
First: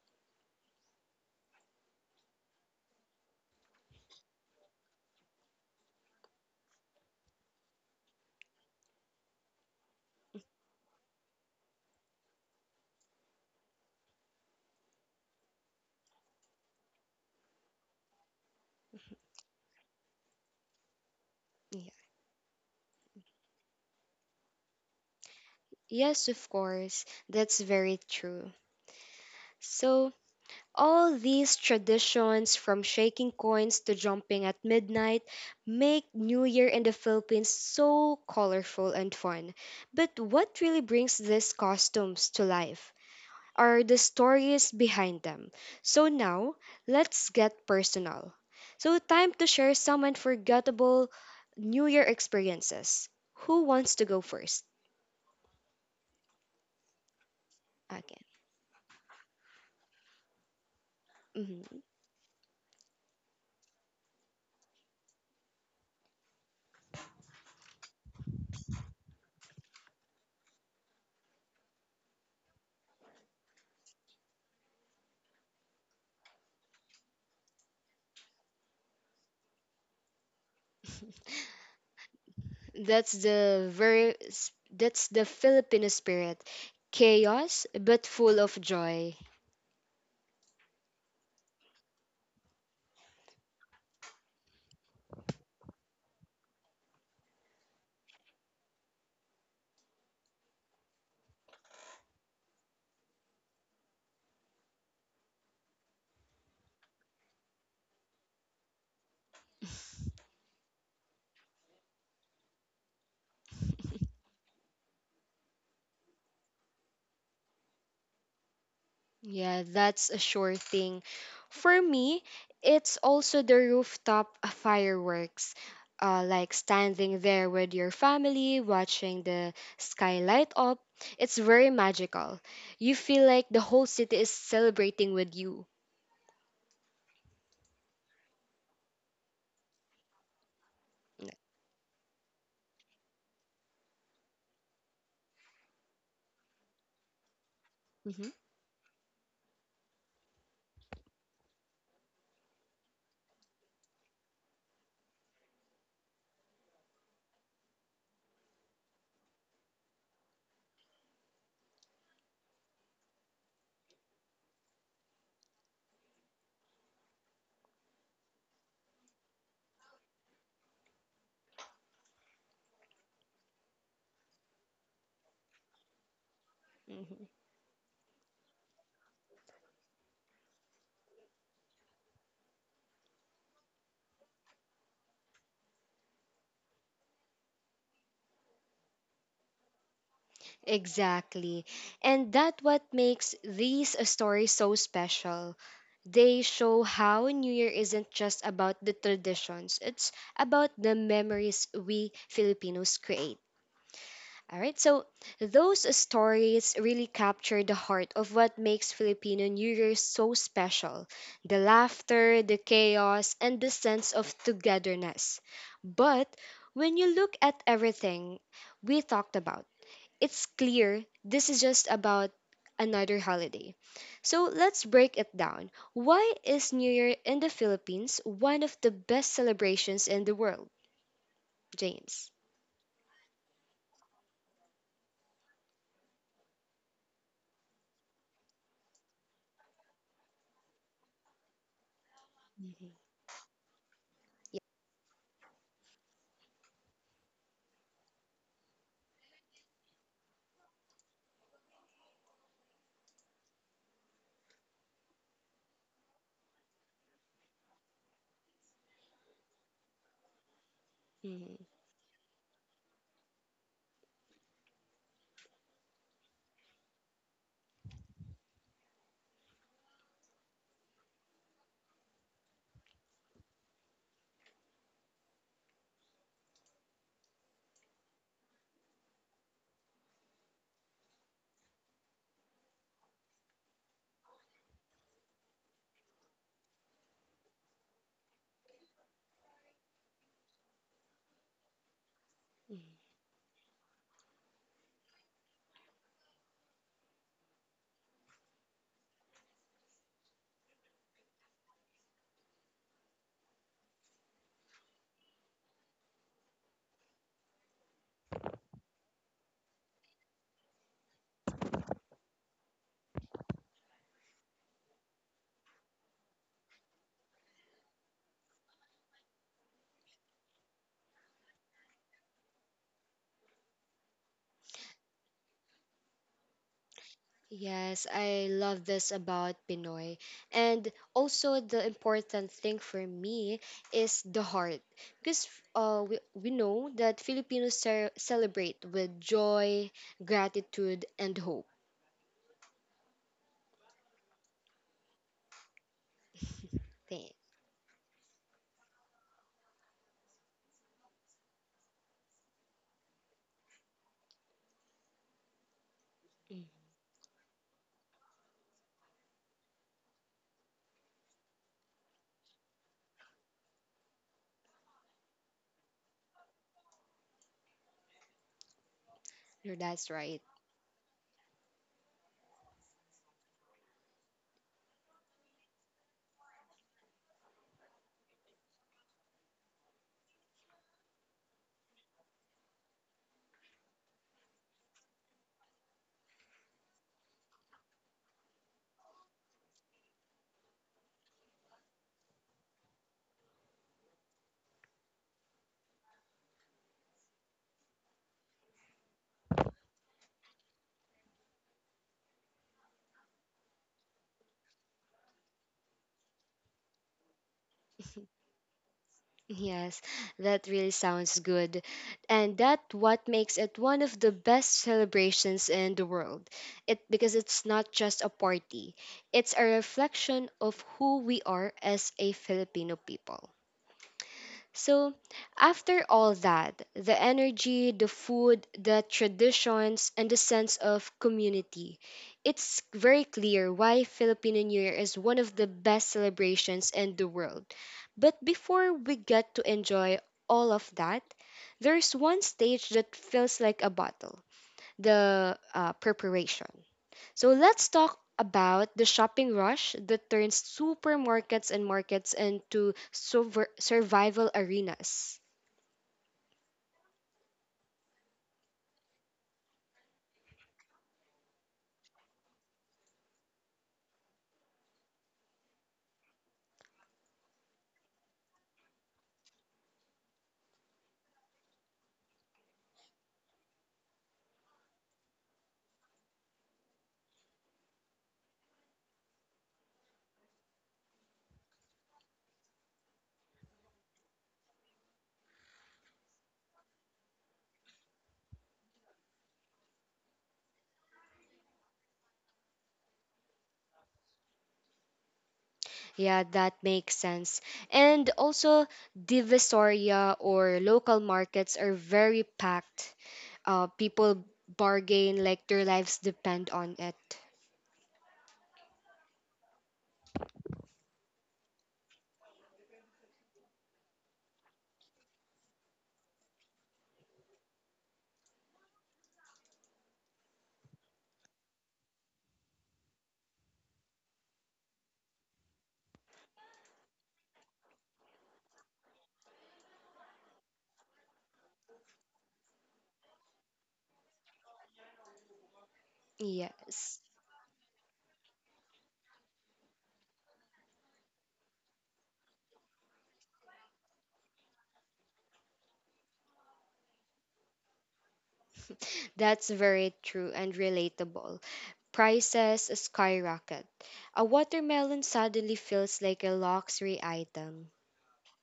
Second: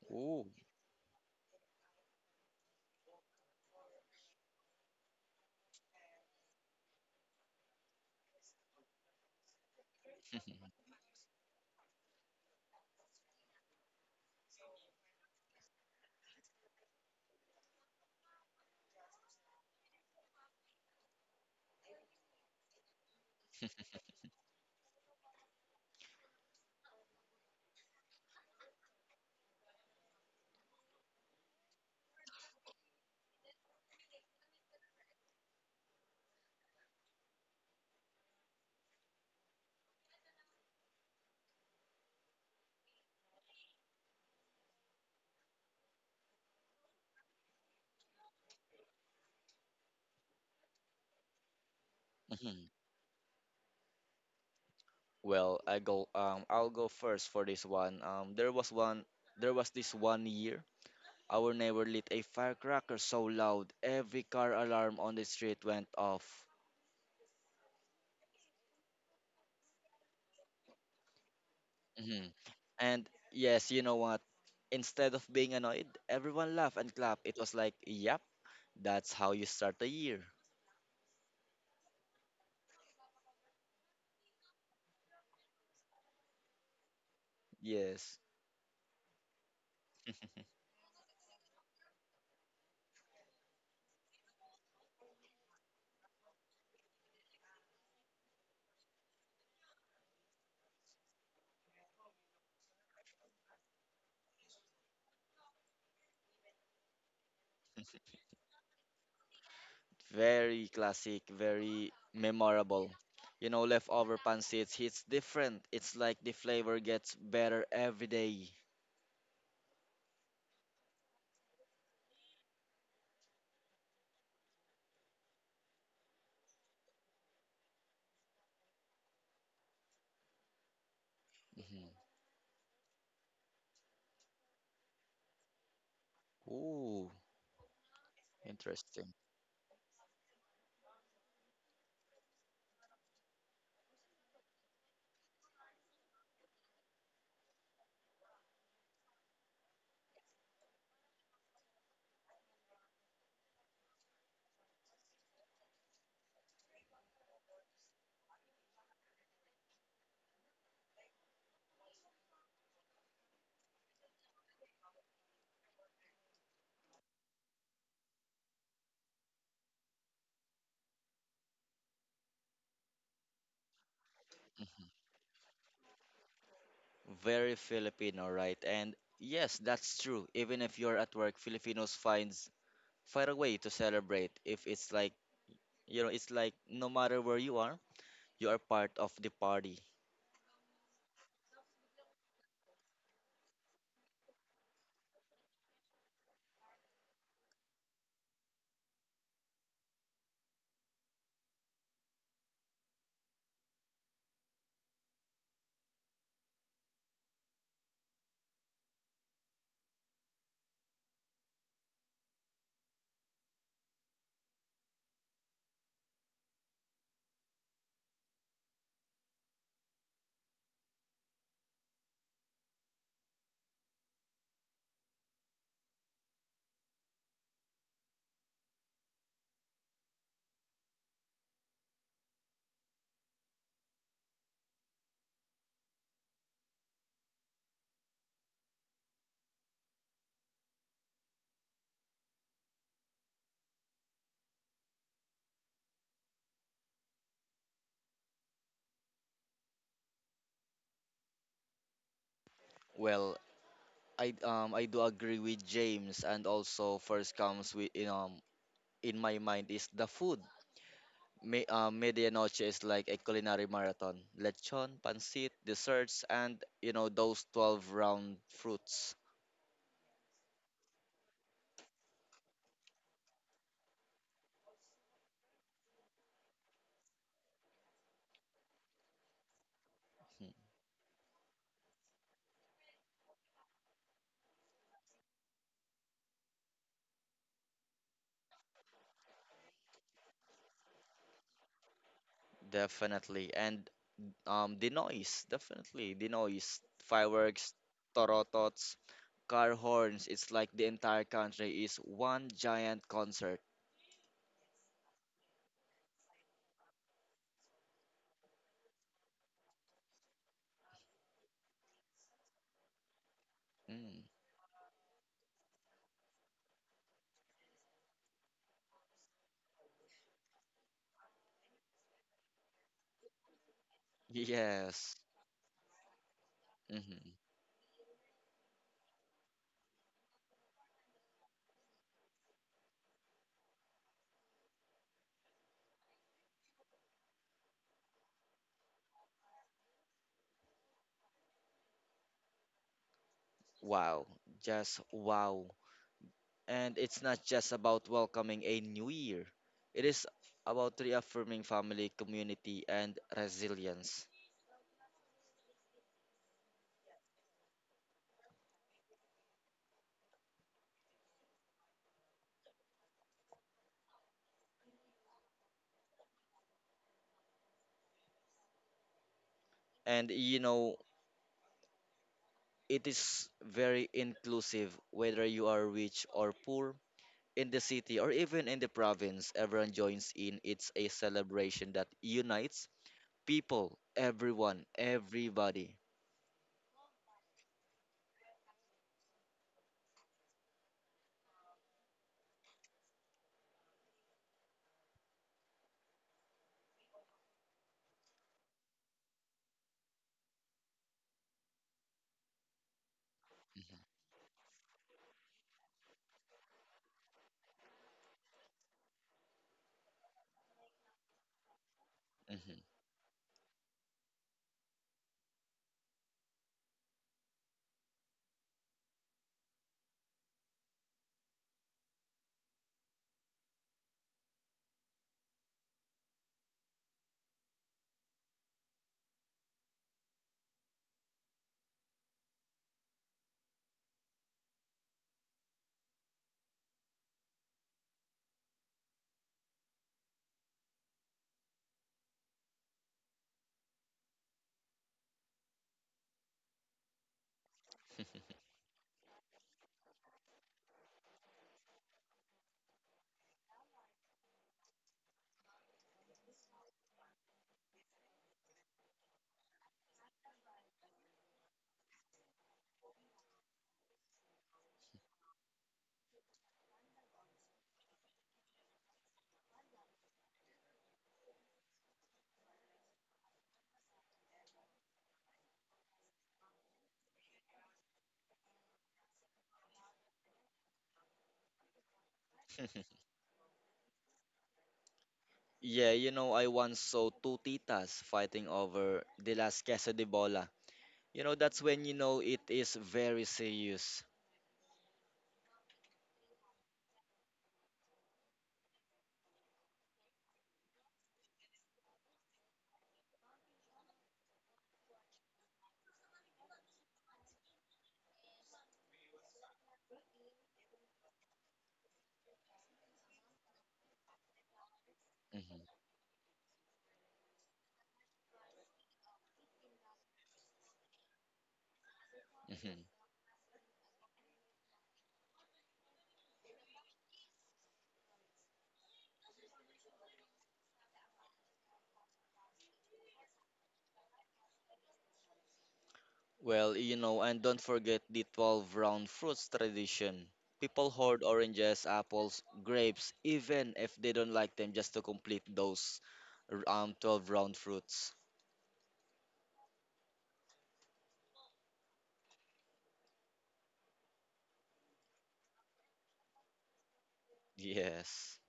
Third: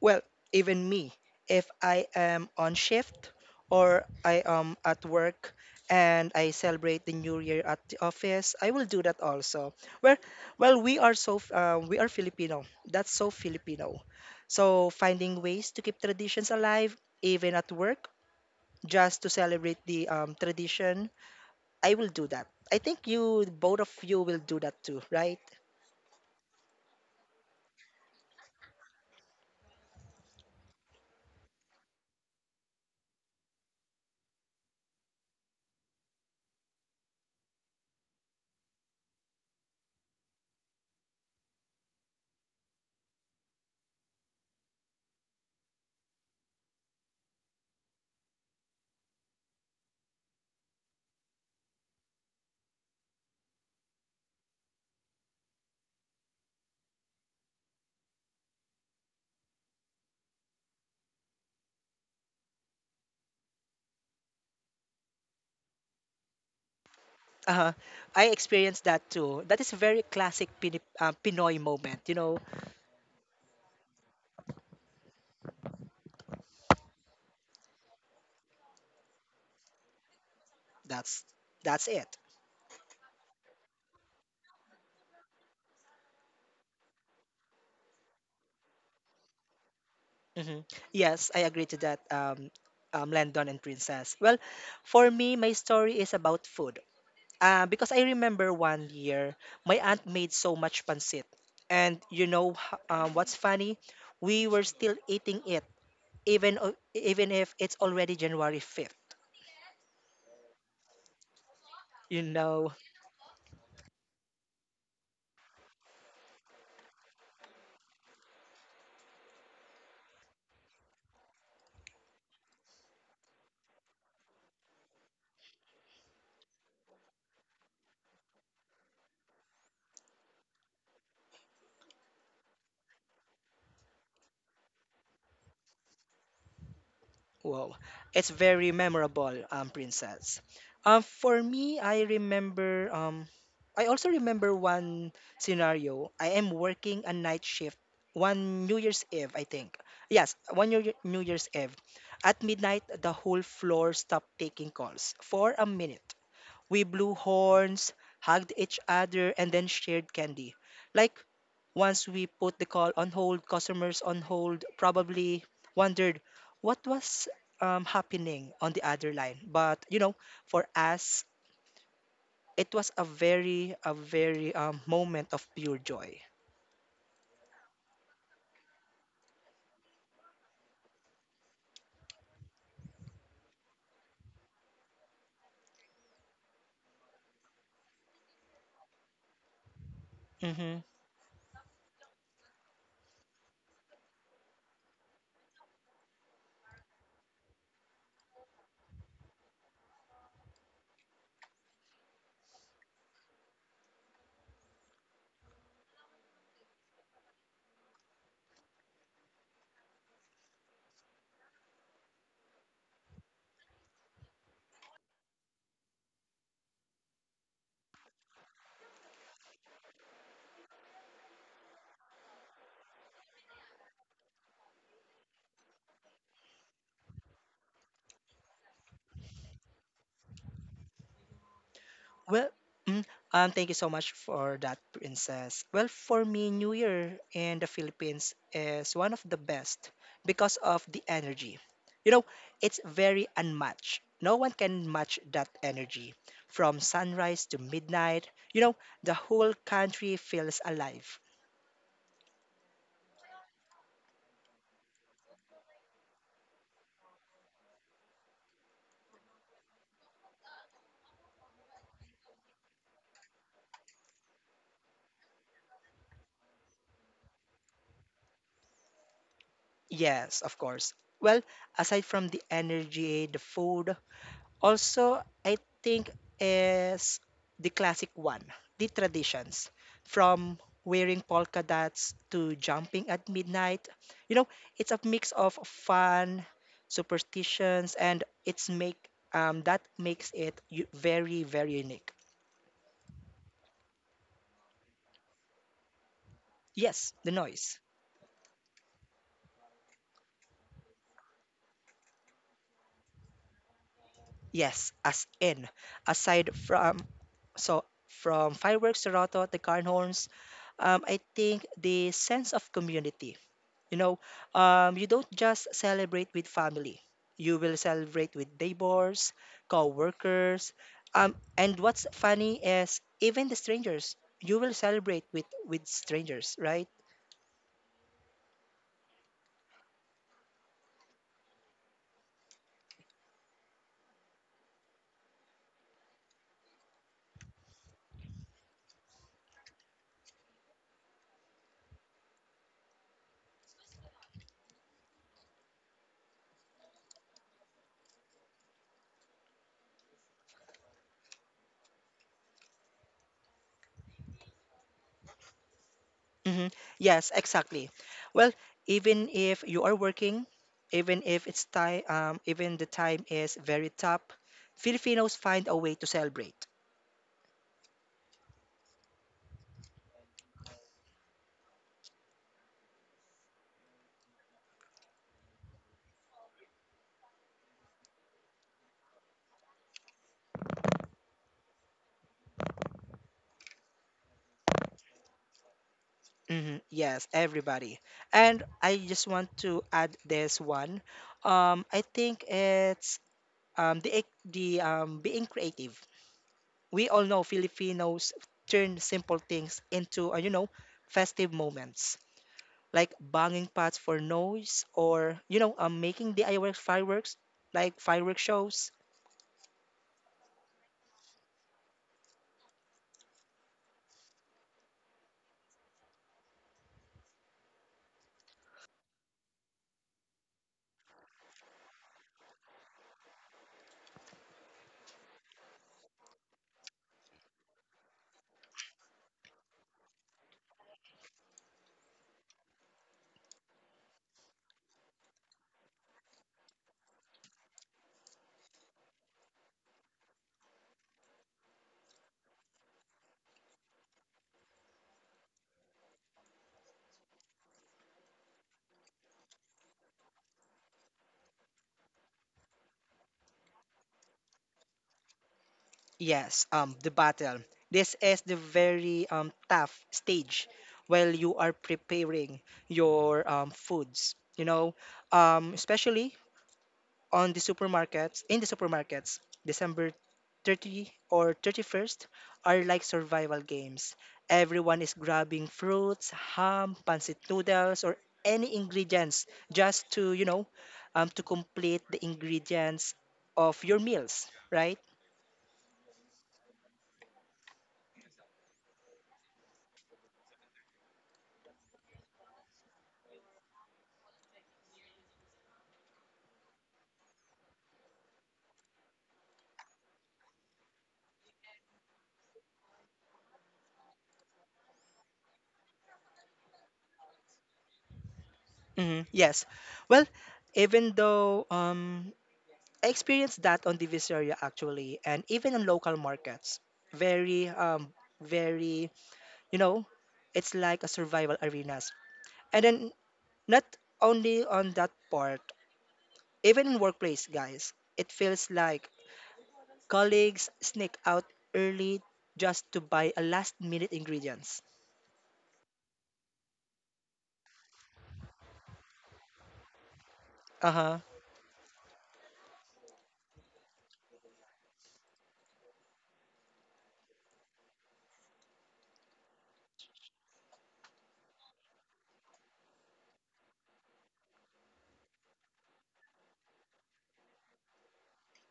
Speaker 3: Well,
Speaker 2: Ooh.
Speaker 3: even me, if I am on shift or I am at work and I celebrate the new year at the office, I will do that also. Well, well, we are Filipino. That's so Filipino. So finding ways to keep traditions alive even at work just to celebrate the tradition,
Speaker 1: Yeah.
Speaker 3: I will do that. I think you both of you will do that too, right?
Speaker 1: Yes, of course. That's very true. So, all these traditions, from shaking coins to jumping at midnight, make New Year in the Philippines so colorful and fun. But what really brings these costumes to life are the stories behind them. So now, let's get personal. So, time to share some unforgettable New Year
Speaker 2: Mhm.
Speaker 1: experiences. Who wants to go first?
Speaker 2: Well, I'll go first for this one.
Speaker 1: Again.
Speaker 2: There was this one year our
Speaker 1: Mm-hmm.
Speaker 2: neighbor lit a firecracker so loud every car alarm on the street went off.
Speaker 3: Uh, I experienced that too. That is a very classic Pinoy moment
Speaker 2: Hmm. And yes, you know what? Instead of being annoyed, everyone laughed and clapped. It was like, yep, that's how you start the year.
Speaker 3: That's that's it.
Speaker 1: That's the that's the Filipino spirit. Chaos but
Speaker 2: Yes.
Speaker 1: full of joy.
Speaker 3: Hmm. Yes, I agree to that, Landon and Princess. Well, for me, my story is about food. Because I remember one year, my aunt made so much pancit. And you know what's funny? We were still eating it, even if it's already January 5th.
Speaker 2: Very classic, very
Speaker 3: You know,
Speaker 2: memorable. Leftover pancits hits different. It's like the flavor gets better every day.
Speaker 1: Yeah, that's a sure thing. For me, it's also the rooftop fireworks. Like standing there with your family watching the sky light up. It's very
Speaker 2: Mhm.
Speaker 1: magical. You feel like the whole city is celebrating with you.
Speaker 2: Ooh,
Speaker 3: Wow, it's very
Speaker 2: interesting.
Speaker 3: memorable, Princess. For me, I also remember one scenario. I am working a night shift
Speaker 1: Mhm,
Speaker 3: one New Year's Eve, I think. Yes, one New Year's Eve. At midnight, the whole floor stopped taking calls for a minute. We blew horns, hugged each other, and then shared candy. Like once we put the call on hold, customers on hold probably wondered what was happening on the other line. But for us, it was a very moment of pure joy.
Speaker 1: mhm.
Speaker 2: Very Filipino, right? And yes, that's true. Even if you're at work, Filipinos find a way to celebrate if it's like no matter where you are part of the party.
Speaker 3: Hmm.
Speaker 1: Exactly. And that what makes these stories so special. They show how New Year isn't just about the traditions, it's about the memories we Filipinos create. All right, so those stories really capture the heart of what makes Filipino New Year so special: the laughter, the chaos, and the sense of togetherness. But when you look at everything we talked about, it's clear this is just about another holiday. So let's break it down. Why is New Year in the Philippines one of the best celebrations in the world, James?
Speaker 3: Well, mm, thank you so much for that, Princess. Well, for me, New Year in the Philippines is one of the best because of the energy. You know, it's
Speaker 1: Mhm.
Speaker 3: very unmatched. No one can match that energy. From sunrise to midnight, the whole country feels alive.
Speaker 2: Well, I do agree with James, and also first comes with in my mind is the food. Me,
Speaker 1: Mhm,
Speaker 2: medianoche is like a culinary marathon. Lechon, pancit, desserts, and those 12 round fruits.
Speaker 3: Yes, of course. Well, aside from the energy, the food. Also, I think is the classic one, the traditions
Speaker 2: Hmm.
Speaker 3: from wearing polka dots to jumping at midnight. You know, it's a mix of fun, superstitions, and it's make that makes it very, very unique.
Speaker 1: mhm.
Speaker 2: Definitely, and the noise, definitely the noise,
Speaker 3: Yes, the noise.
Speaker 2: fireworks, torotots, car horns. It's like the entire country is one giant concert.
Speaker 3: Yes, as in, aside from fireworks to Roto to Carn Horns, I think the sense of community. You know,
Speaker 2: Mm,
Speaker 3: you don't just celebrate with family. You will celebrate with neighbors, co-workers, and what's funny is even the strangers. You will
Speaker 2: yes.
Speaker 3: celebrate with strangers, right?
Speaker 2: Hmm.
Speaker 1: Yes, I love this about Pinoy. And also the important thing for me is the heart. Because we know that Filipinos celebrate with joy, gratitude, and hope.
Speaker 2: Wow. Just wow. And it's
Speaker 1: Okay.
Speaker 2: not just about welcoming a new year, it is about reaffirming family, community, and resilience.
Speaker 3: hmm
Speaker 1: Mm,
Speaker 3: Yes, exactly. Well, even if you are working, even if it's time, even the time is very tough, Filipinos find a way to celebrate.
Speaker 1: that's
Speaker 2: And
Speaker 1: right.
Speaker 2: you know, it is very inclusive, whether you are rich or poor, in the city or even in the province, everyone joins in. It's a celebration that unites people, everyone, everybody.
Speaker 3: Yes, everybody. And I just want to add this one. I think it's the ec- the being creative. We all know Filipinos turn simple things into you know, festive moments, like banging pots for noise, or you know, making DIY fireworks, like fireworks shows.
Speaker 1: Yes, that really sounds good. And
Speaker 2: Hmm.
Speaker 1: that what makes it one of the best celebrations in the world. It because it's not just a party. It's a reflection of who we are as a Filipino people. So, after all that, the energy, the food, the traditions, and the sense of community, it's very clear why Filipino New Year is one of the best celebrations in the world. But before we get to enjoy all of that, there's one stage that feels like a bottle, the preparation. So let's talk about the shopping rush that turns supermarkets and markets into survival arenas.
Speaker 3: Yes, the battle. This is the very tough stage while you are preparing your foods. You know, especially on the supermarkets, in the supermarkets, December 30th or 31st are like survival games. Everyone is grabbing fruits, ham, pancit noodles, or any ingredients just to, you know, to complete the ingredients of your meals, right?
Speaker 2: Yeah, I once saw two titas fighting over the last queso de bola. That's when you know it is very serious.
Speaker 1: Yeah, that makes sense. And also, Divisoria or local markets are very packed. People bargain like their lives depend on it.
Speaker 3: Mhm, yes. Well, even though I experienced that on the Visaria actually, and even in
Speaker 2: Hmm.
Speaker 3: local markets, very, very, you know, it's like a survival arenas. And then
Speaker 2: Hmm.
Speaker 3: not only on that part, even in workplace, guys, it feels like colleagues sneak out early just to buy a last minute ingredients.
Speaker 2: Well,
Speaker 1: Yes,
Speaker 2: and don't forget the 12 round fruits tradition. People
Speaker 3: Uh-huh.
Speaker 2: hoard oranges, apples, grapes, even if they don't like them, just to complete those 12 round fruits.
Speaker 1: that's very true and relatable. Prices skyrocket. A watermelon suddenly feels like a luxury item.
Speaker 2: Yes.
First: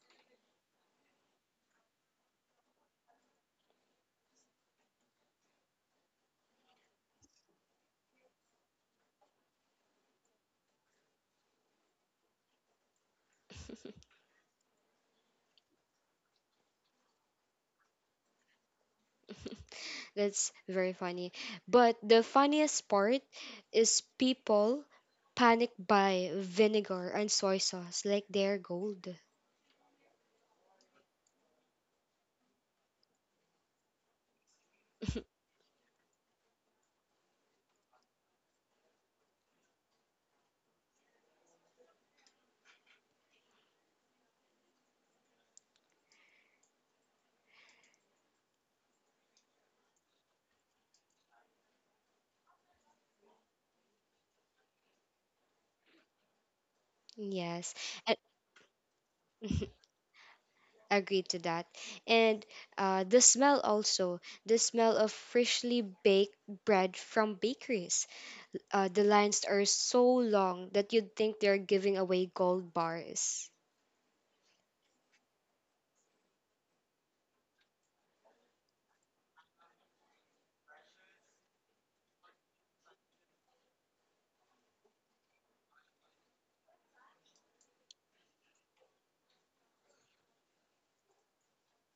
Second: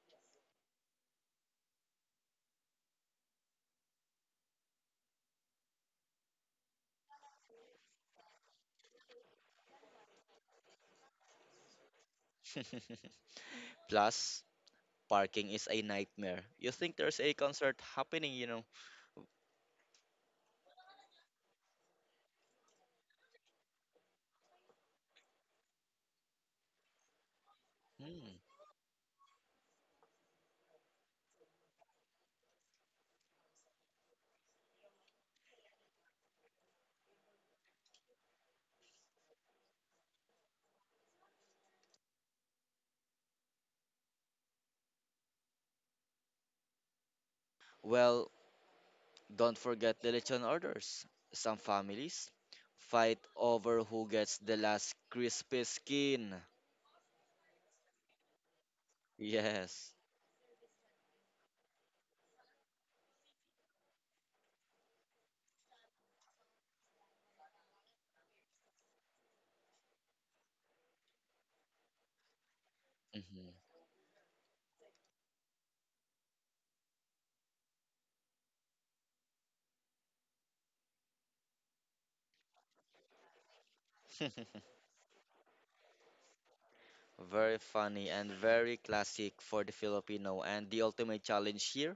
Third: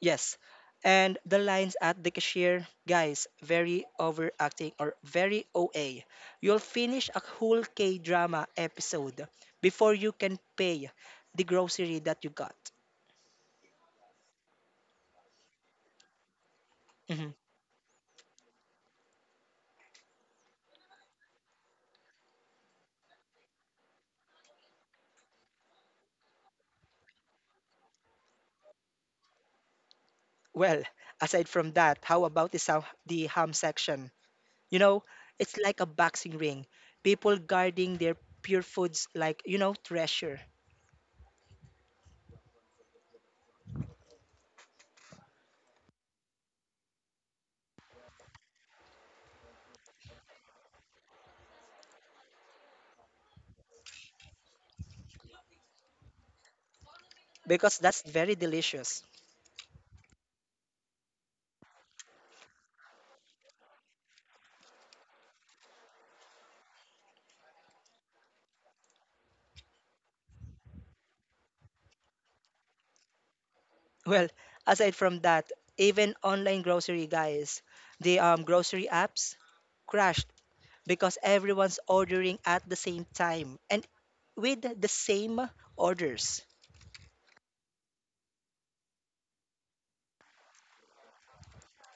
Speaker 3: Yes. And the lines at the cashier, guys, very overacting or very OA. You'll finish a whole K drama episode before you can pay the grocery that you got.
Speaker 2: Plus, parking is a nightmare. You think there's
Speaker 3: Mhm.
Speaker 2: a concert happening.
Speaker 1: That's very funny. But the funniest part is people panic buy vinegar and soy sauce like
Speaker 2: Hmm.
Speaker 1: they're gold.
Speaker 3: Well, aside from that, how about the, ham section? You know, it's like a boxing ring. People guarding their pure foods like, you know, treasure,
Speaker 2: Well, don't forget the lechon orders. Some families fight over who gets the last crispy skin.
Speaker 1: Yes,
Speaker 3: because that's
Speaker 1: and
Speaker 3: very delicious.
Speaker 2: Yes.
Speaker 1: agree to that. And the smell also, the smell of freshly baked bread from bakeries. The lines are so long that you'd think they're giving away gold bars.
Speaker 2: Mhm.
Speaker 3: Well, aside from that, even online grocery guys, the grocery apps crashed because everyone's ordering at the same time and with the same orders.
Speaker 2: Very funny and very classic for the Filipino. And the ultimate challenge here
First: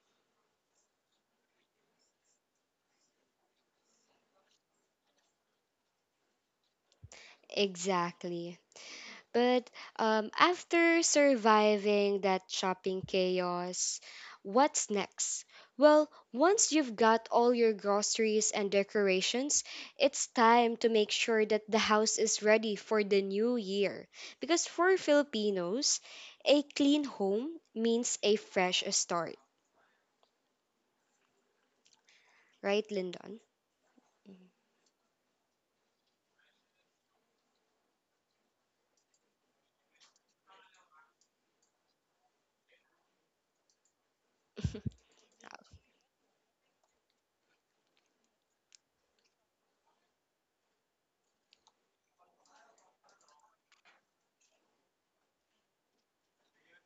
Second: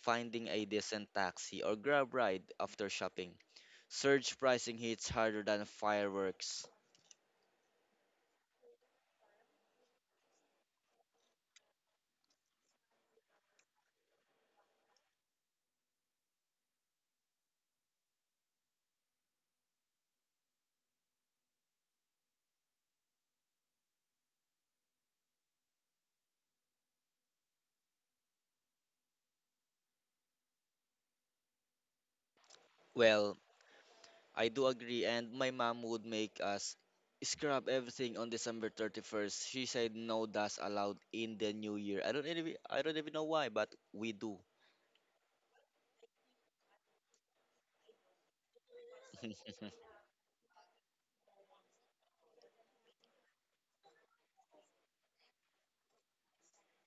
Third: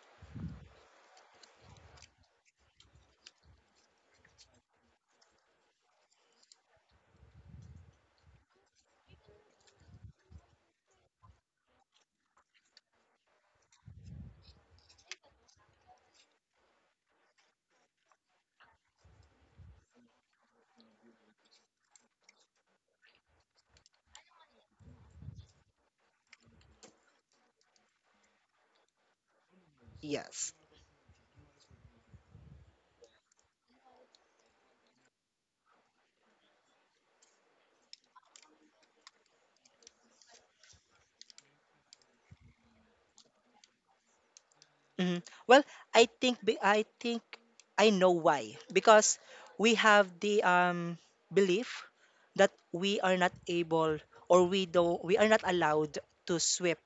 Speaker 2: finding a decent taxi or grab ride after shopping. Surge pricing hits harder than fireworks.
Speaker 1: Exactly. But after surviving that shopping chaos, what's next? Well, once you've got all your groceries and decorations, it's time to make sure that the house is ready for the new year. Because for Filipinos, a clean home means a fresh start,
Speaker 3: Yes.
Speaker 1: right,
Speaker 2: Well,
Speaker 1: Lyndon?
Speaker 2: I do agree, and my mom would make us scrub everything on December 31st. She said no dust allowed in the new year. I don't even know why, but we do.
Speaker 1: Mhm.
Speaker 3: Mhm. Well, I think I know why. Because we have the belief that we are not able or we are not allowed to sweep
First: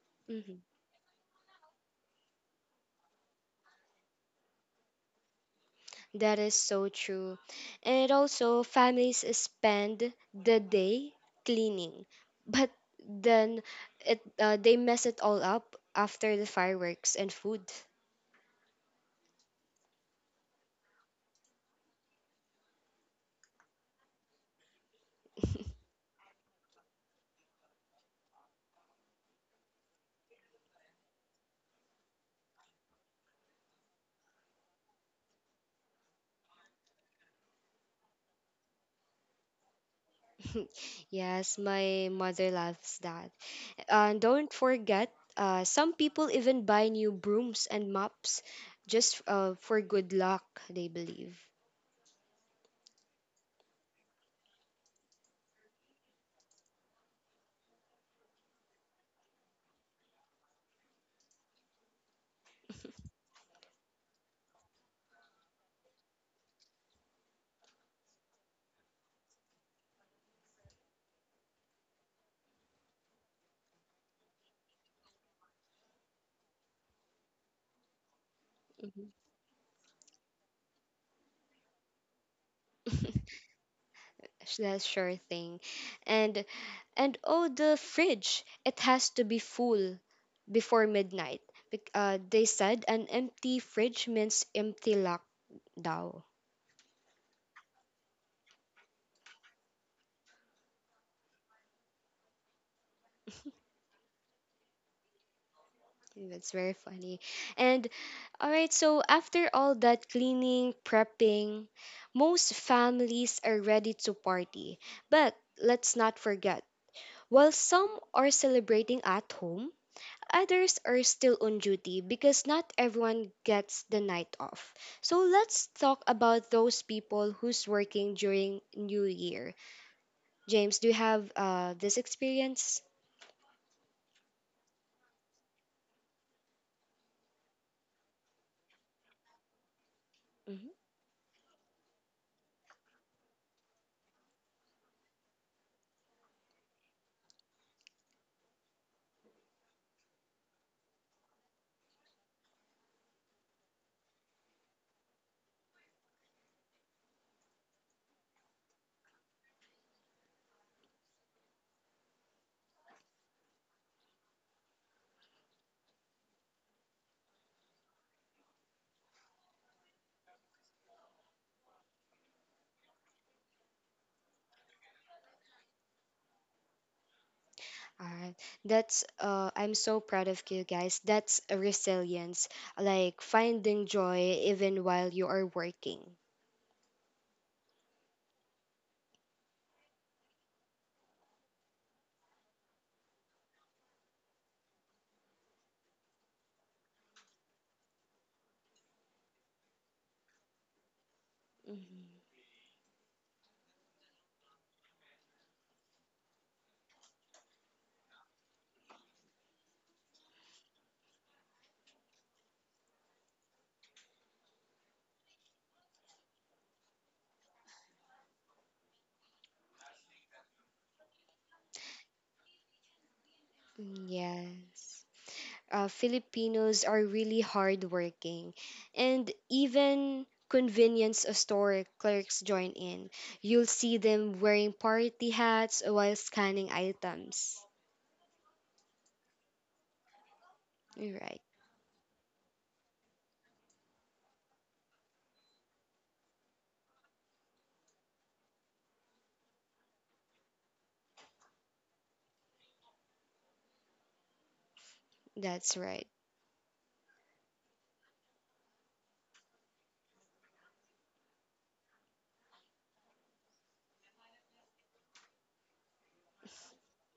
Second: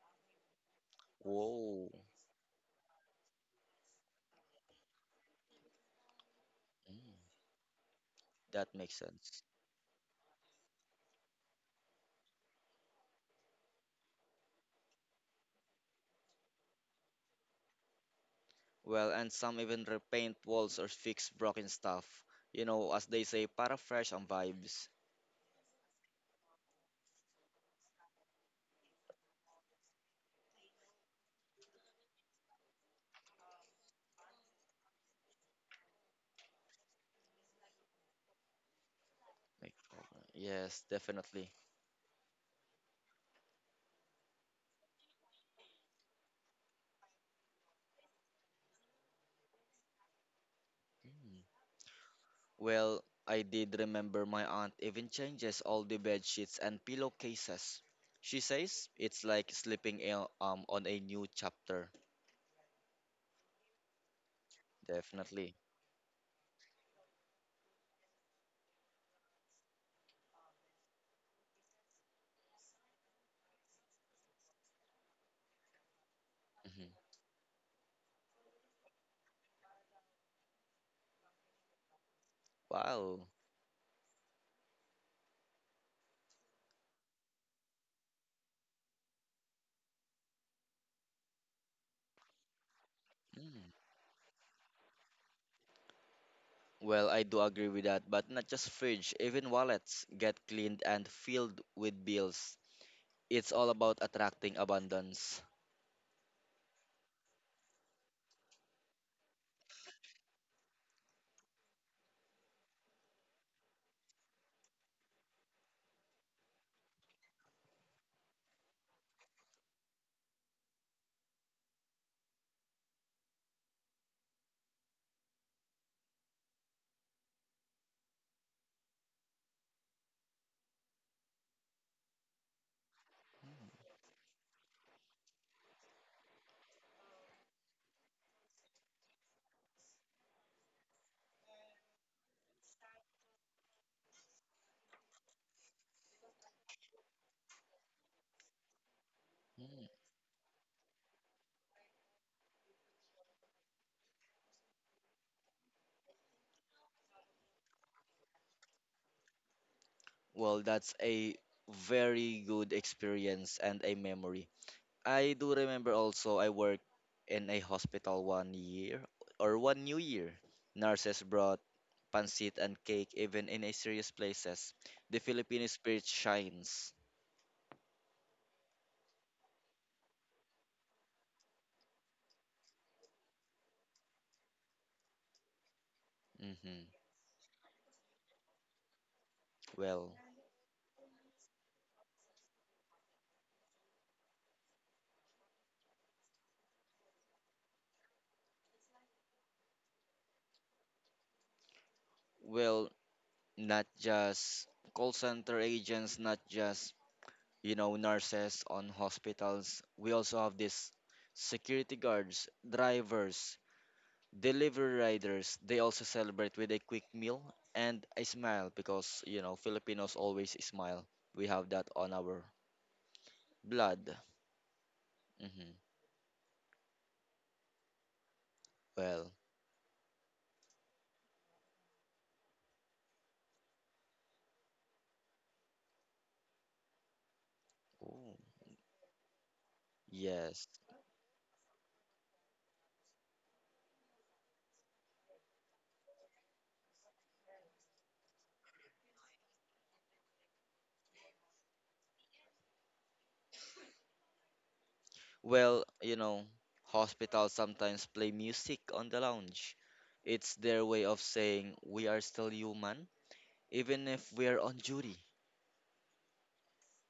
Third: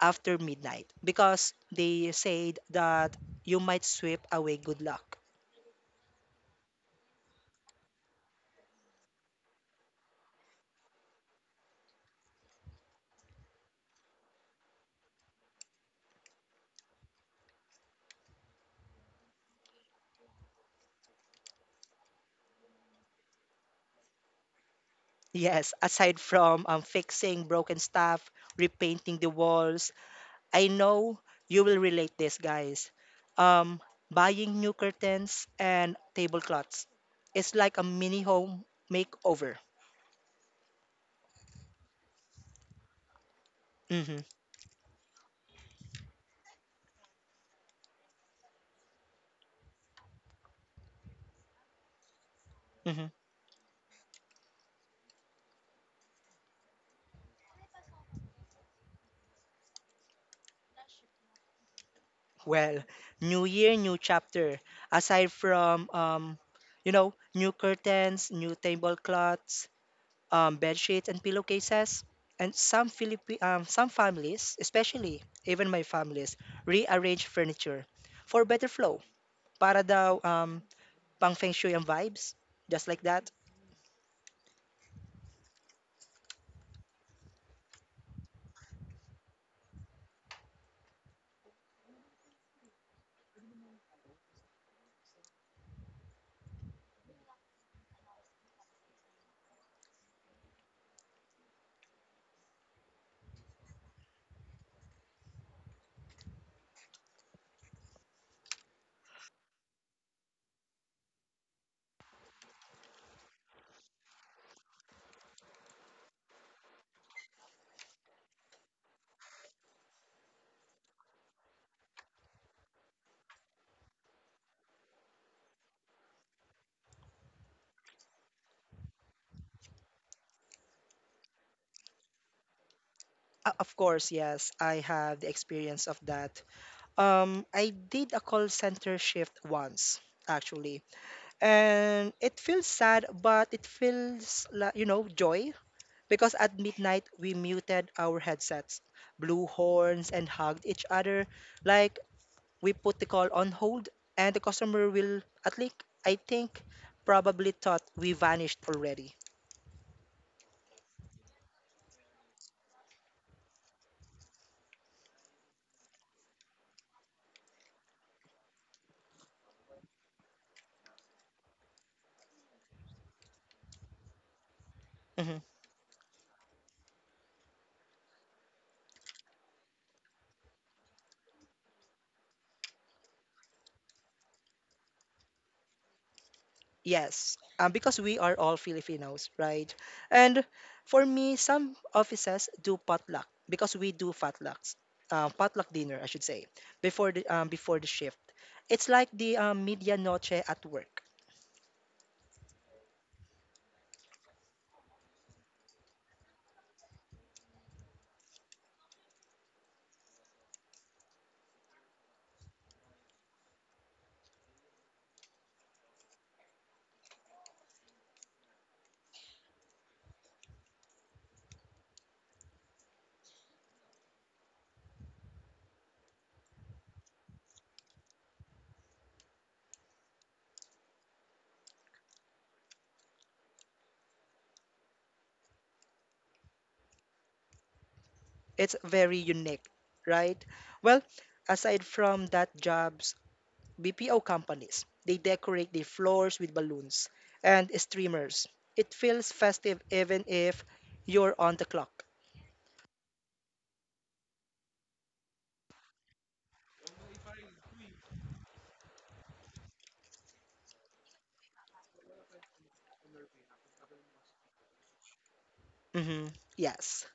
Speaker 3: after midnight, because
Speaker 2: Whoa.
Speaker 3: they said that you might sweep away good luck.
Speaker 1: That is so
Speaker 2: Mm,
Speaker 1: true. And also,
Speaker 2: that makes
Speaker 1: families
Speaker 2: sense.
Speaker 1: spend the day cleaning, but then it they mess it all up after the fireworks and food.
Speaker 2: Well, and some even repaint walls or fix broken stuff. You know, as they say, para fresh on vibes.
Speaker 3: Yes, aside from fixing broken stuff, repainting the walls, I know you will relate this, guys. Um, buying new curtains and tablecloths. It's like a mini home makeover.
Speaker 2: Like, oh, yes, definitely.
Speaker 1: yes, my mother loves that. And
Speaker 3: hmm
Speaker 1: don't forget, some people even buy new brooms and mops just for good luck, they believe.
Speaker 2: Mm. Well,
Speaker 3: hmm
Speaker 2: I did remember my aunt even changes all the bed sheets and pillowcases. She says it's like sleeping on a new chapter.
Speaker 3: Well, new year, new chapter. Aside
Speaker 2: Definitely.
Speaker 3: from you know, new curtains, new tablecloths, bed sheets and pillowcases. And some some families, especially even my families,
Speaker 2: Hmm.
Speaker 3: rearrange furniture for better flow.
Speaker 1: Mhm.
Speaker 3: Para daw pang feng shui ang vibes, just like that.
Speaker 2: Wow.
Speaker 1: That's sure thing. And and oh, the fridge. It has to be full before midnight. They said an empty
Speaker 2: Mm.
Speaker 1: fridge means empty luck daw.
Speaker 2: Well, I do agree with that, but not just fridge, even wallets get cleaned and filled with bills. It's all about attracting abundance.
Speaker 1: That's very funny. And all right, so after all that cleaning, prepping, most families are ready to party. But let's not forget, while some are celebrating at home, others are still on duty because not everyone gets the night off. So let's talk about those people who's working during New Year. James, do you have this experience?
Speaker 3: Of course, yes, I have the experience of that. I did a call center shift once,
Speaker 1: Mhm.
Speaker 3: actually, and it feels sad, but it feels like you know joy. Because at midnight, we muted our headsets, blew
Speaker 2: Mm.
Speaker 3: horns, and hugged each other like we put the call on hold, and the customer will, at least, I think, probably thought we vanished already.
Speaker 2: Well, that's a very good experience and a memory. I do remember also I worked in a hospital one year or one new year. Nurses brought pancit and cake even in a serious places. The
Speaker 3: Mhm.
Speaker 2: Filipino spirit shines.
Speaker 1: All right. That's I'm so proud of you guys. That's a resilience, like finding joy even while you are working.
Speaker 2: Hmm.
Speaker 3: Yes, because we are all Filipinos, right?
Speaker 2: Well,
Speaker 3: And for me, some offices do potluck because we do potluck dinner, I should say, before the shift. It's like the media noche at work.
Speaker 1: Mhm.
Speaker 2: well, not just call center agents, not just nurses on hospitals. We also have this security guards, drivers, delivery riders, they also celebrate with a quick meal and a smile because, Filipinos always smile. We have that on our
Speaker 1: Mm,
Speaker 2: blood.
Speaker 1: yes,
Speaker 2: Hmm.
Speaker 1: Filipinos are really hardworking, and
Speaker 2: Well.
Speaker 1: even convenience store clerks join in. You'll see them wearing party hats while scanning items.
Speaker 2: Oh.
Speaker 3: It's very unique, right?
Speaker 2: Yes.
Speaker 3: Well,
Speaker 1: Right,
Speaker 3: aside from that jobs, BPO companies, they decorate the floors with balloons and streamers. It feels festive even if you're on the clock.
Speaker 1: that's
Speaker 2: Well,
Speaker 1: right.
Speaker 2: hospitals sometimes play music on the lounge. It's their way of saying we are still human, even if we are on duty.
Speaker 3: hmm Yes,